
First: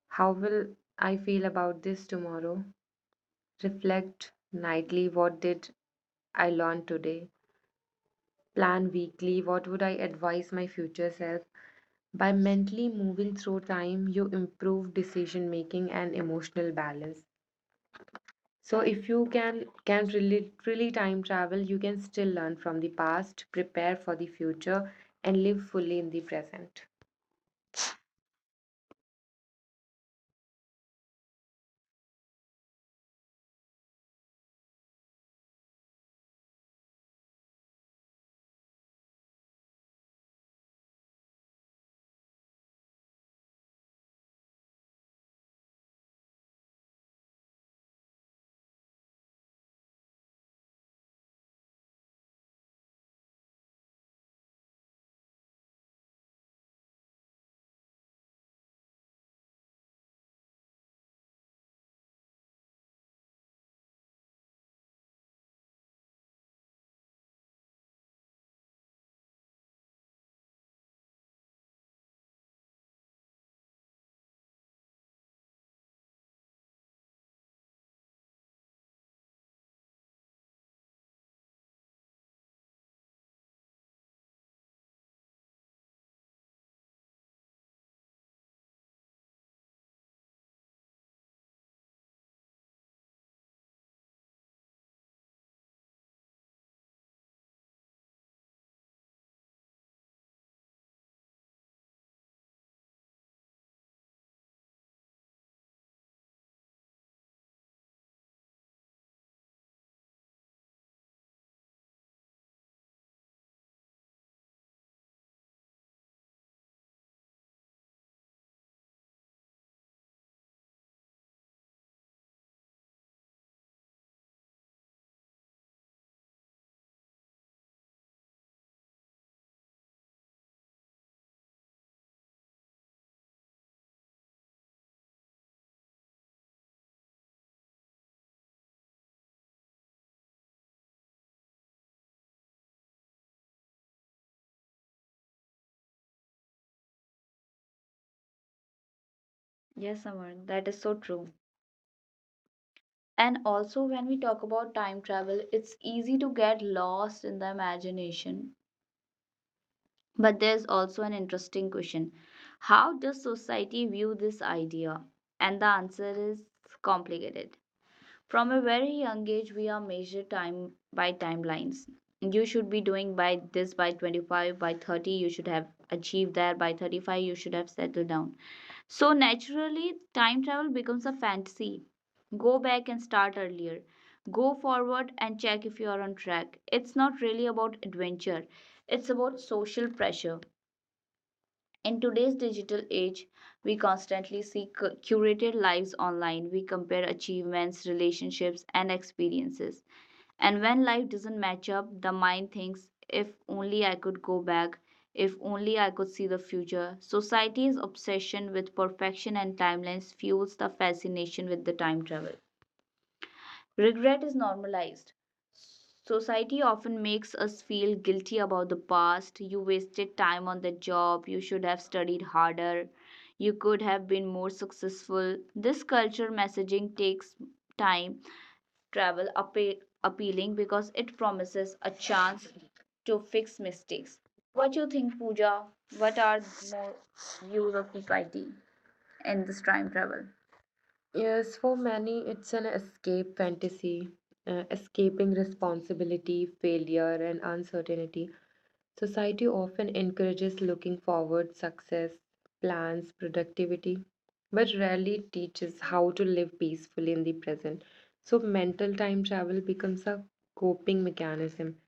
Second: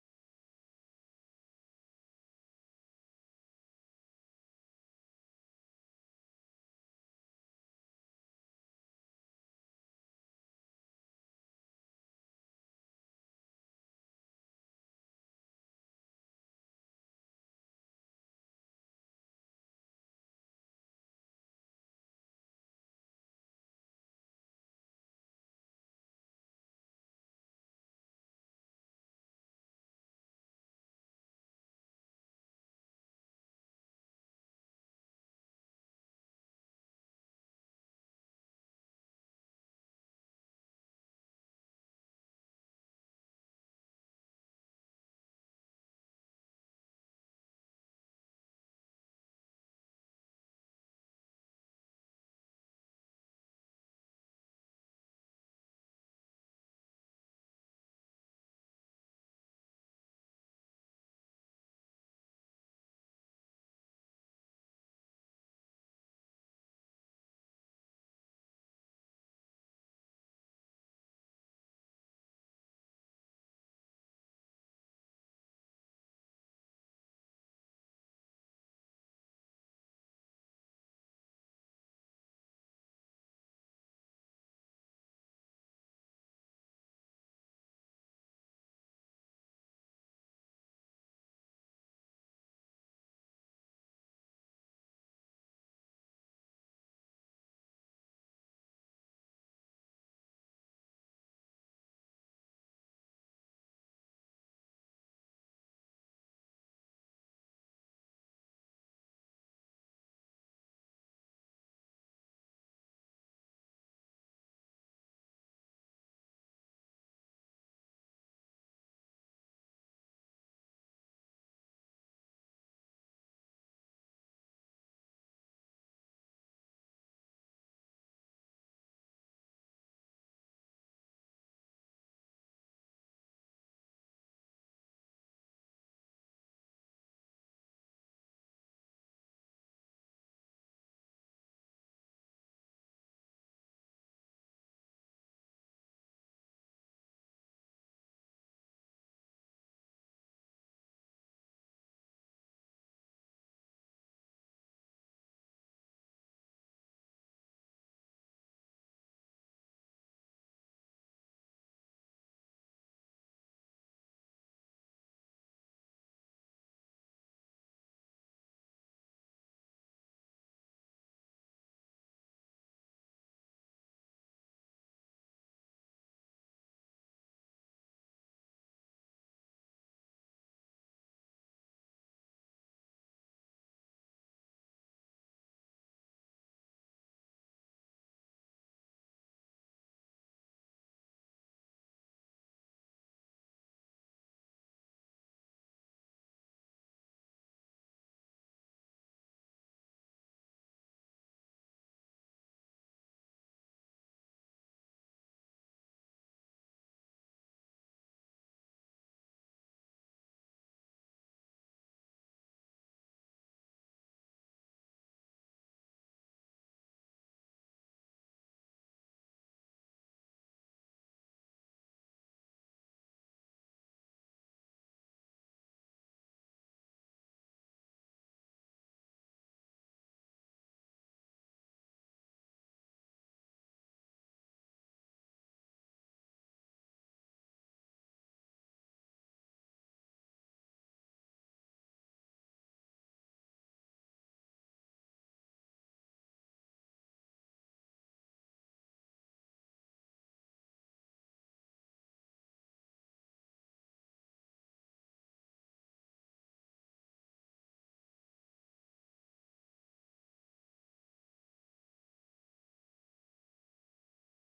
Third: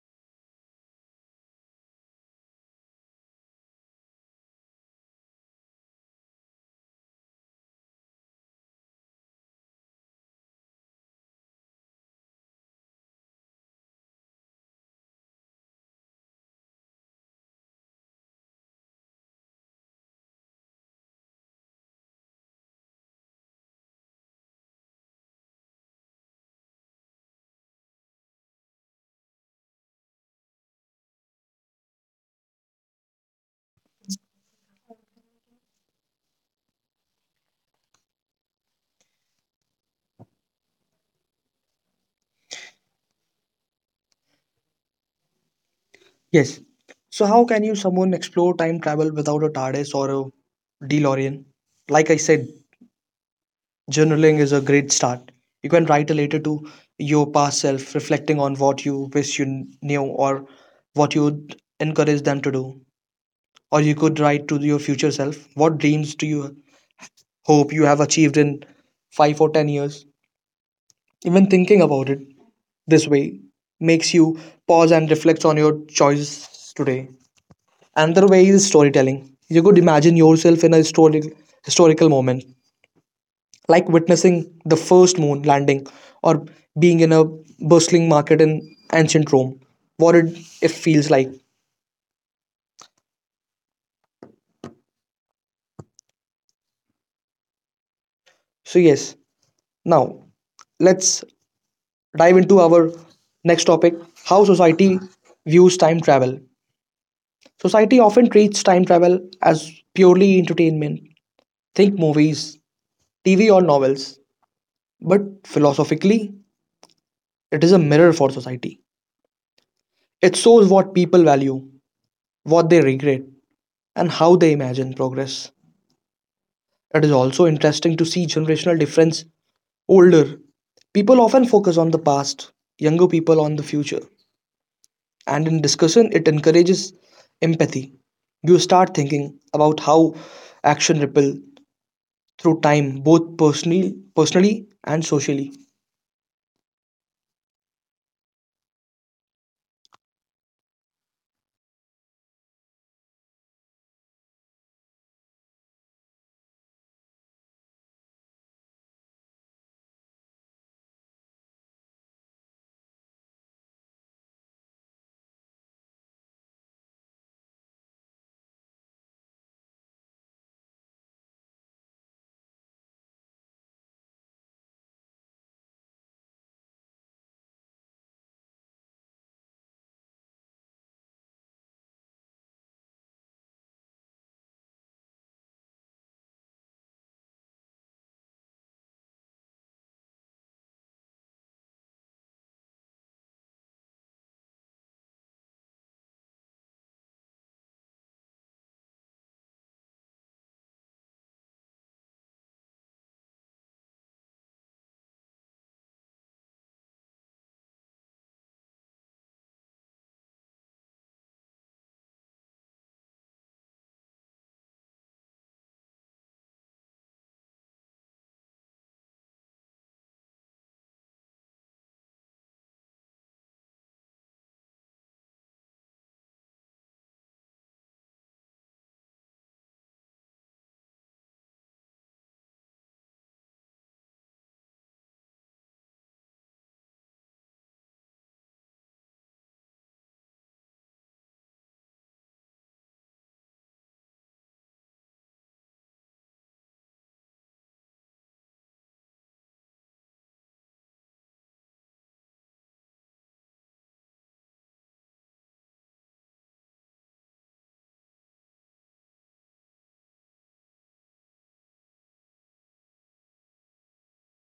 How will I feel about this tomorrow? Reflect nightly, what did I learn today? Plan weekly, what would I advise my future self? By mentally moving through time, you improve decision making and emotional balance. So if you can can really, really time travel, you can still learn from the past, prepare for the future, and live fully in the present.
Yes. So how can you someone explore time travel without a TARDIS or a DeLorean? Like I said, journaling is a great start. You can write a letter to your past self, reflecting on what you wish you knew or what you would encourage them to do. Or you could write to your future self, what dreams do you hope you have achieved in five or ten years? Even thinking about it this way makes you pause and reflect on your choices today. Another way is storytelling. You could imagine yourself in a historic, historical moment, like witnessing the first moon landing, or being in a bustling market in ancient Rome. What it, it feels like. So yes, now let's dive into our next topic, how society views time travel. Society often treats time travel as purely entertainment. Think movies, T V, or novels. But philosophically, it is a mirror for society. It shows what people value, what they regret, and how they imagine progress. It is also interesting to see generational difference. Older people often focus on the past, younger people on the future. And in discussion it encourages empathy. You start thinking about how action ripple through time, both personally personally and socially.
Yes, Aman, that is so true. And also, when we talk about time travel, it's easy to get lost in the imagination. But there's also an interesting question, how does society view this idea? And the answer is complicated. From a very young age, we are measured time by timelines. You should be doing by this by twenty-five, by thirty, you should have achieved that, by thirty-five, you should have settled down. So, naturally, time travel becomes a fantasy. Go back and start earlier. Go forward and check if you are on track. It's not really about adventure, it's about social pressure. In today's digital age, we constantly see curated lives online. We compare achievements, relationships, and experiences. And when life doesn't match up, the mind thinks, if only I could go back, if only I could see the future. Society's obsession with perfection and timelines fuels the fascination with the time travel. Regret is normalized. Society often makes us feel guilty about the past. You wasted time on the job. You should have studied harder. You could have been more successful. This culture messaging takes time travel appe- appealing because it promises a chance to fix mistakes. What you think, Pooja? What are more views of society in this time travel? Yes, for many, it's an escape fantasy, uh, escaping responsibility, failure, and uncertainty. Society often encourages looking forward, success, plans, productivity, but rarely teaches how to live peacefully in the present. So, mental time travel becomes a coping mechanism.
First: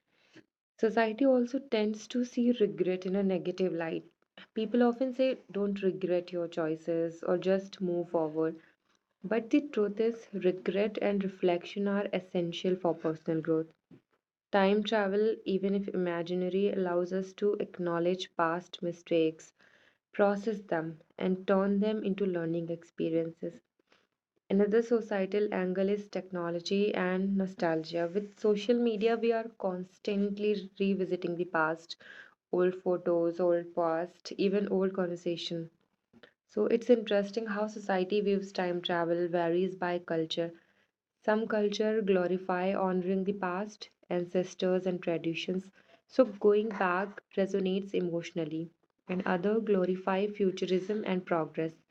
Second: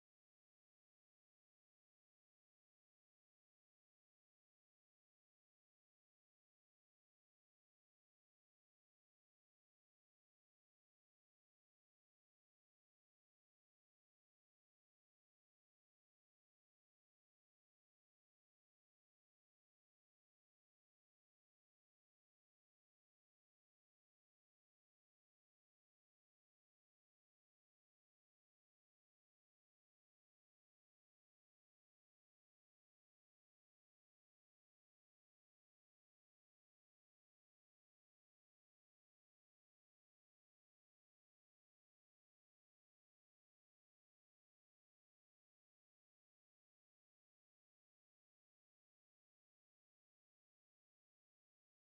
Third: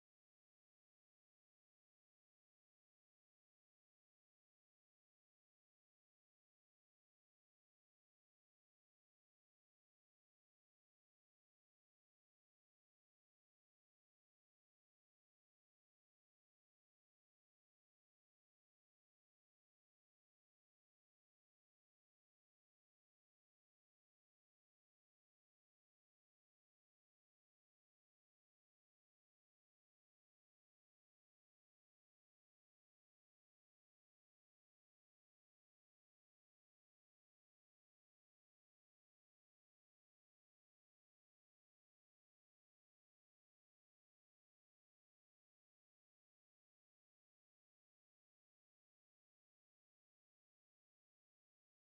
Society also tends to see regret in a negative light. People often say, don't regret your choices, or just move forward, but the truth is, regret and reflection are essential for personal growth. Time travel, even if imaginary, allows us to acknowledge past mistakes, process them, and turn them into learning experiences. Another societal angle is technology and nostalgia. With social media, we are constantly revisiting the past, old photos, old past, even old conversation. So it's interesting how society views time travel varies by culture. Some culture glorify honoring the past, ancestors and traditions, so going back resonates emotionally, and other glorify futurism and progress,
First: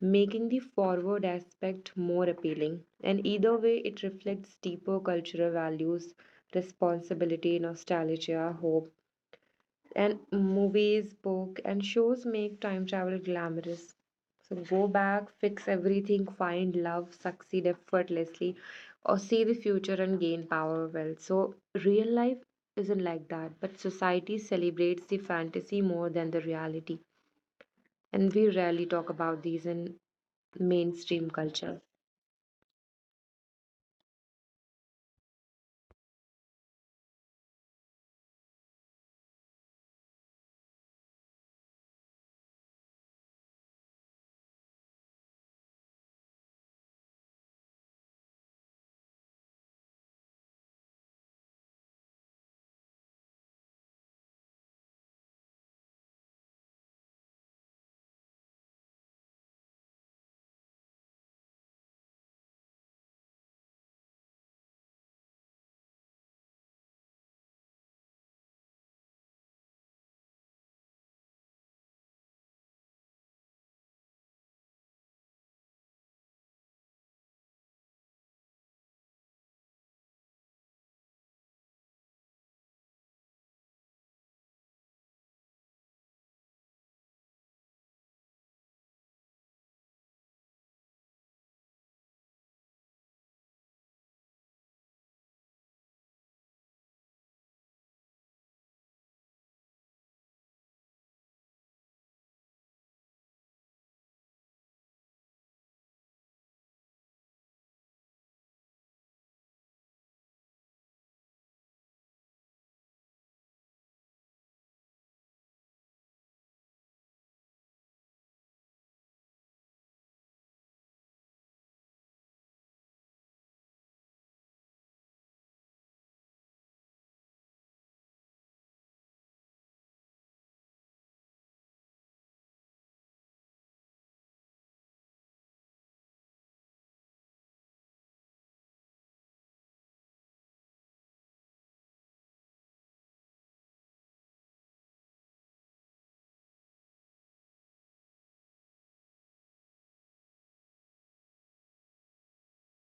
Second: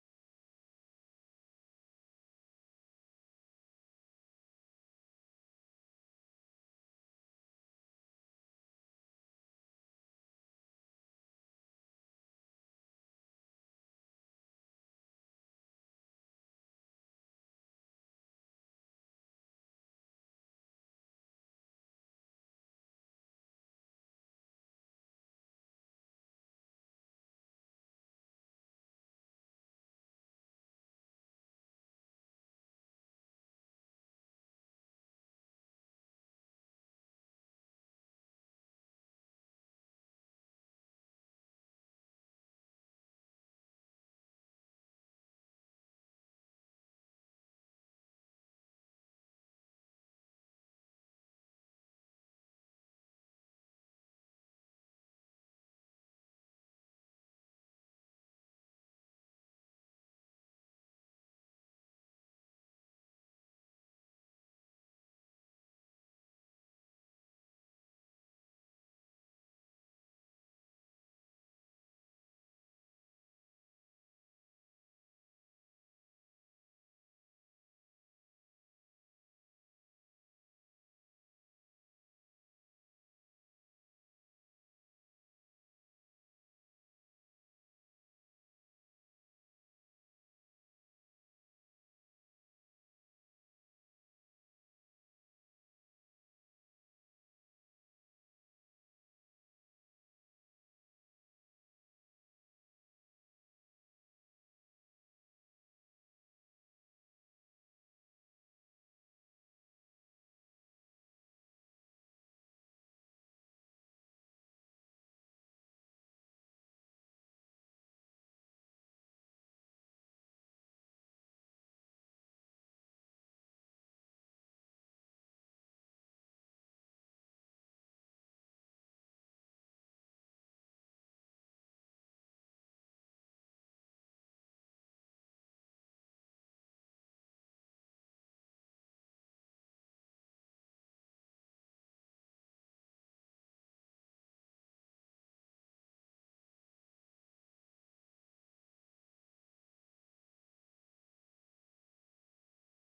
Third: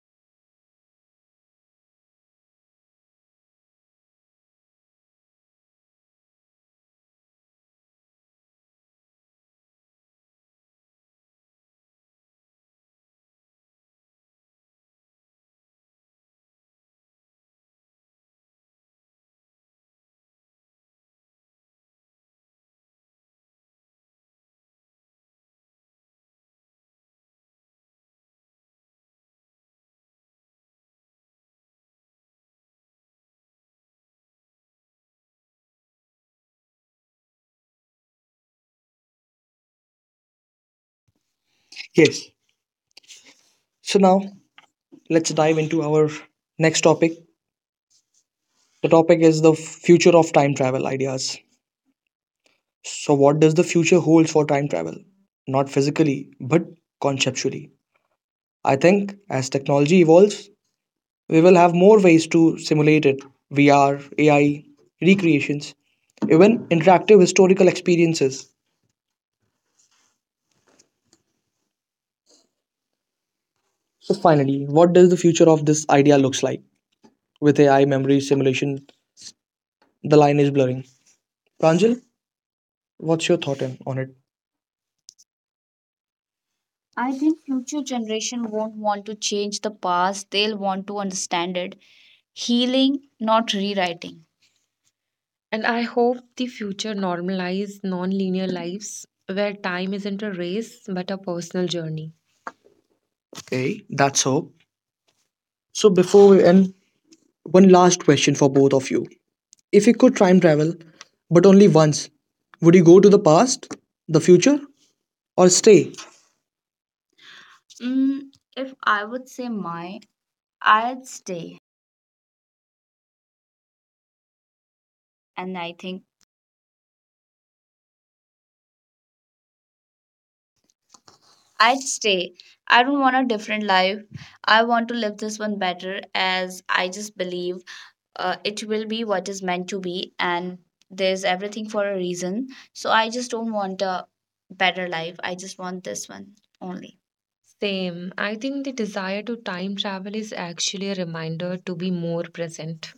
making the forward aspect more appealing. And either way, it reflects deeper cultural values, responsibility, nostalgia, hope, and movies, book, and shows make time travel glamorous. So go back, fix everything, find love, succeed effortlessly, or see the future and gain power wealth. So real life isn't like that, but society celebrates the fantasy more than the reality. And we rarely talk about these in mainstream culture.
Yes. So now let's dive into our next topic, the topic is the future of time travel ideas. So what does the future hold for time travel, not physically but conceptually? I think as technology evolves, we will have more ways to simulate it. V R, A I, recreations, even interactive historical experiences. So, finally, what does the future of this idea looks like? With A I, memory, simulation, the line is blurring. Pranjal, what's your thought in- on it? I think future generation won't want to change the past. They'll want to understand it. Healing, not rewriting. And I hope the future normalize non-linear lives where time isn't a race but a personal journey. Okay, that's hope. So before we end, one last question for both of you. If you could time travel, but only once, would you go to the past, the future, or stay? Mm, if I would say my, I'd stay. And I think I'd stay. I don't want a different life. I want to live this one better, as I just believe uh, it will be what is meant to be, and there's everything for a reason. So I just don't want a better life. I just want this one only. Same. I think the desire to time travel is actually a reminder to be more present.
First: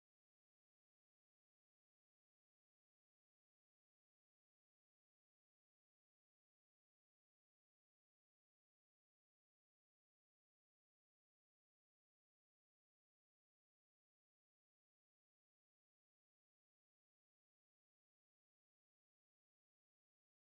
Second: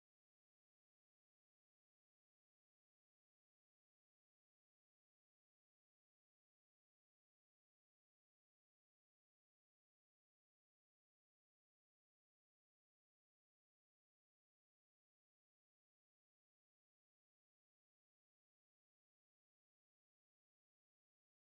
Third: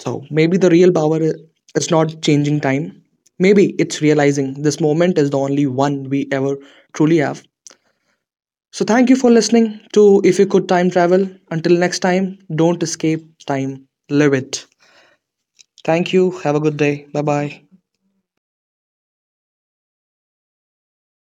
So maybe the real power i- is not changing time. Maybe it's realizing this moment is the only one we ever truly have. So, thank you for listening to If You Could Time Travel. Until next time, don't escape time, live it. Thank you. Have a good day. Bye bye.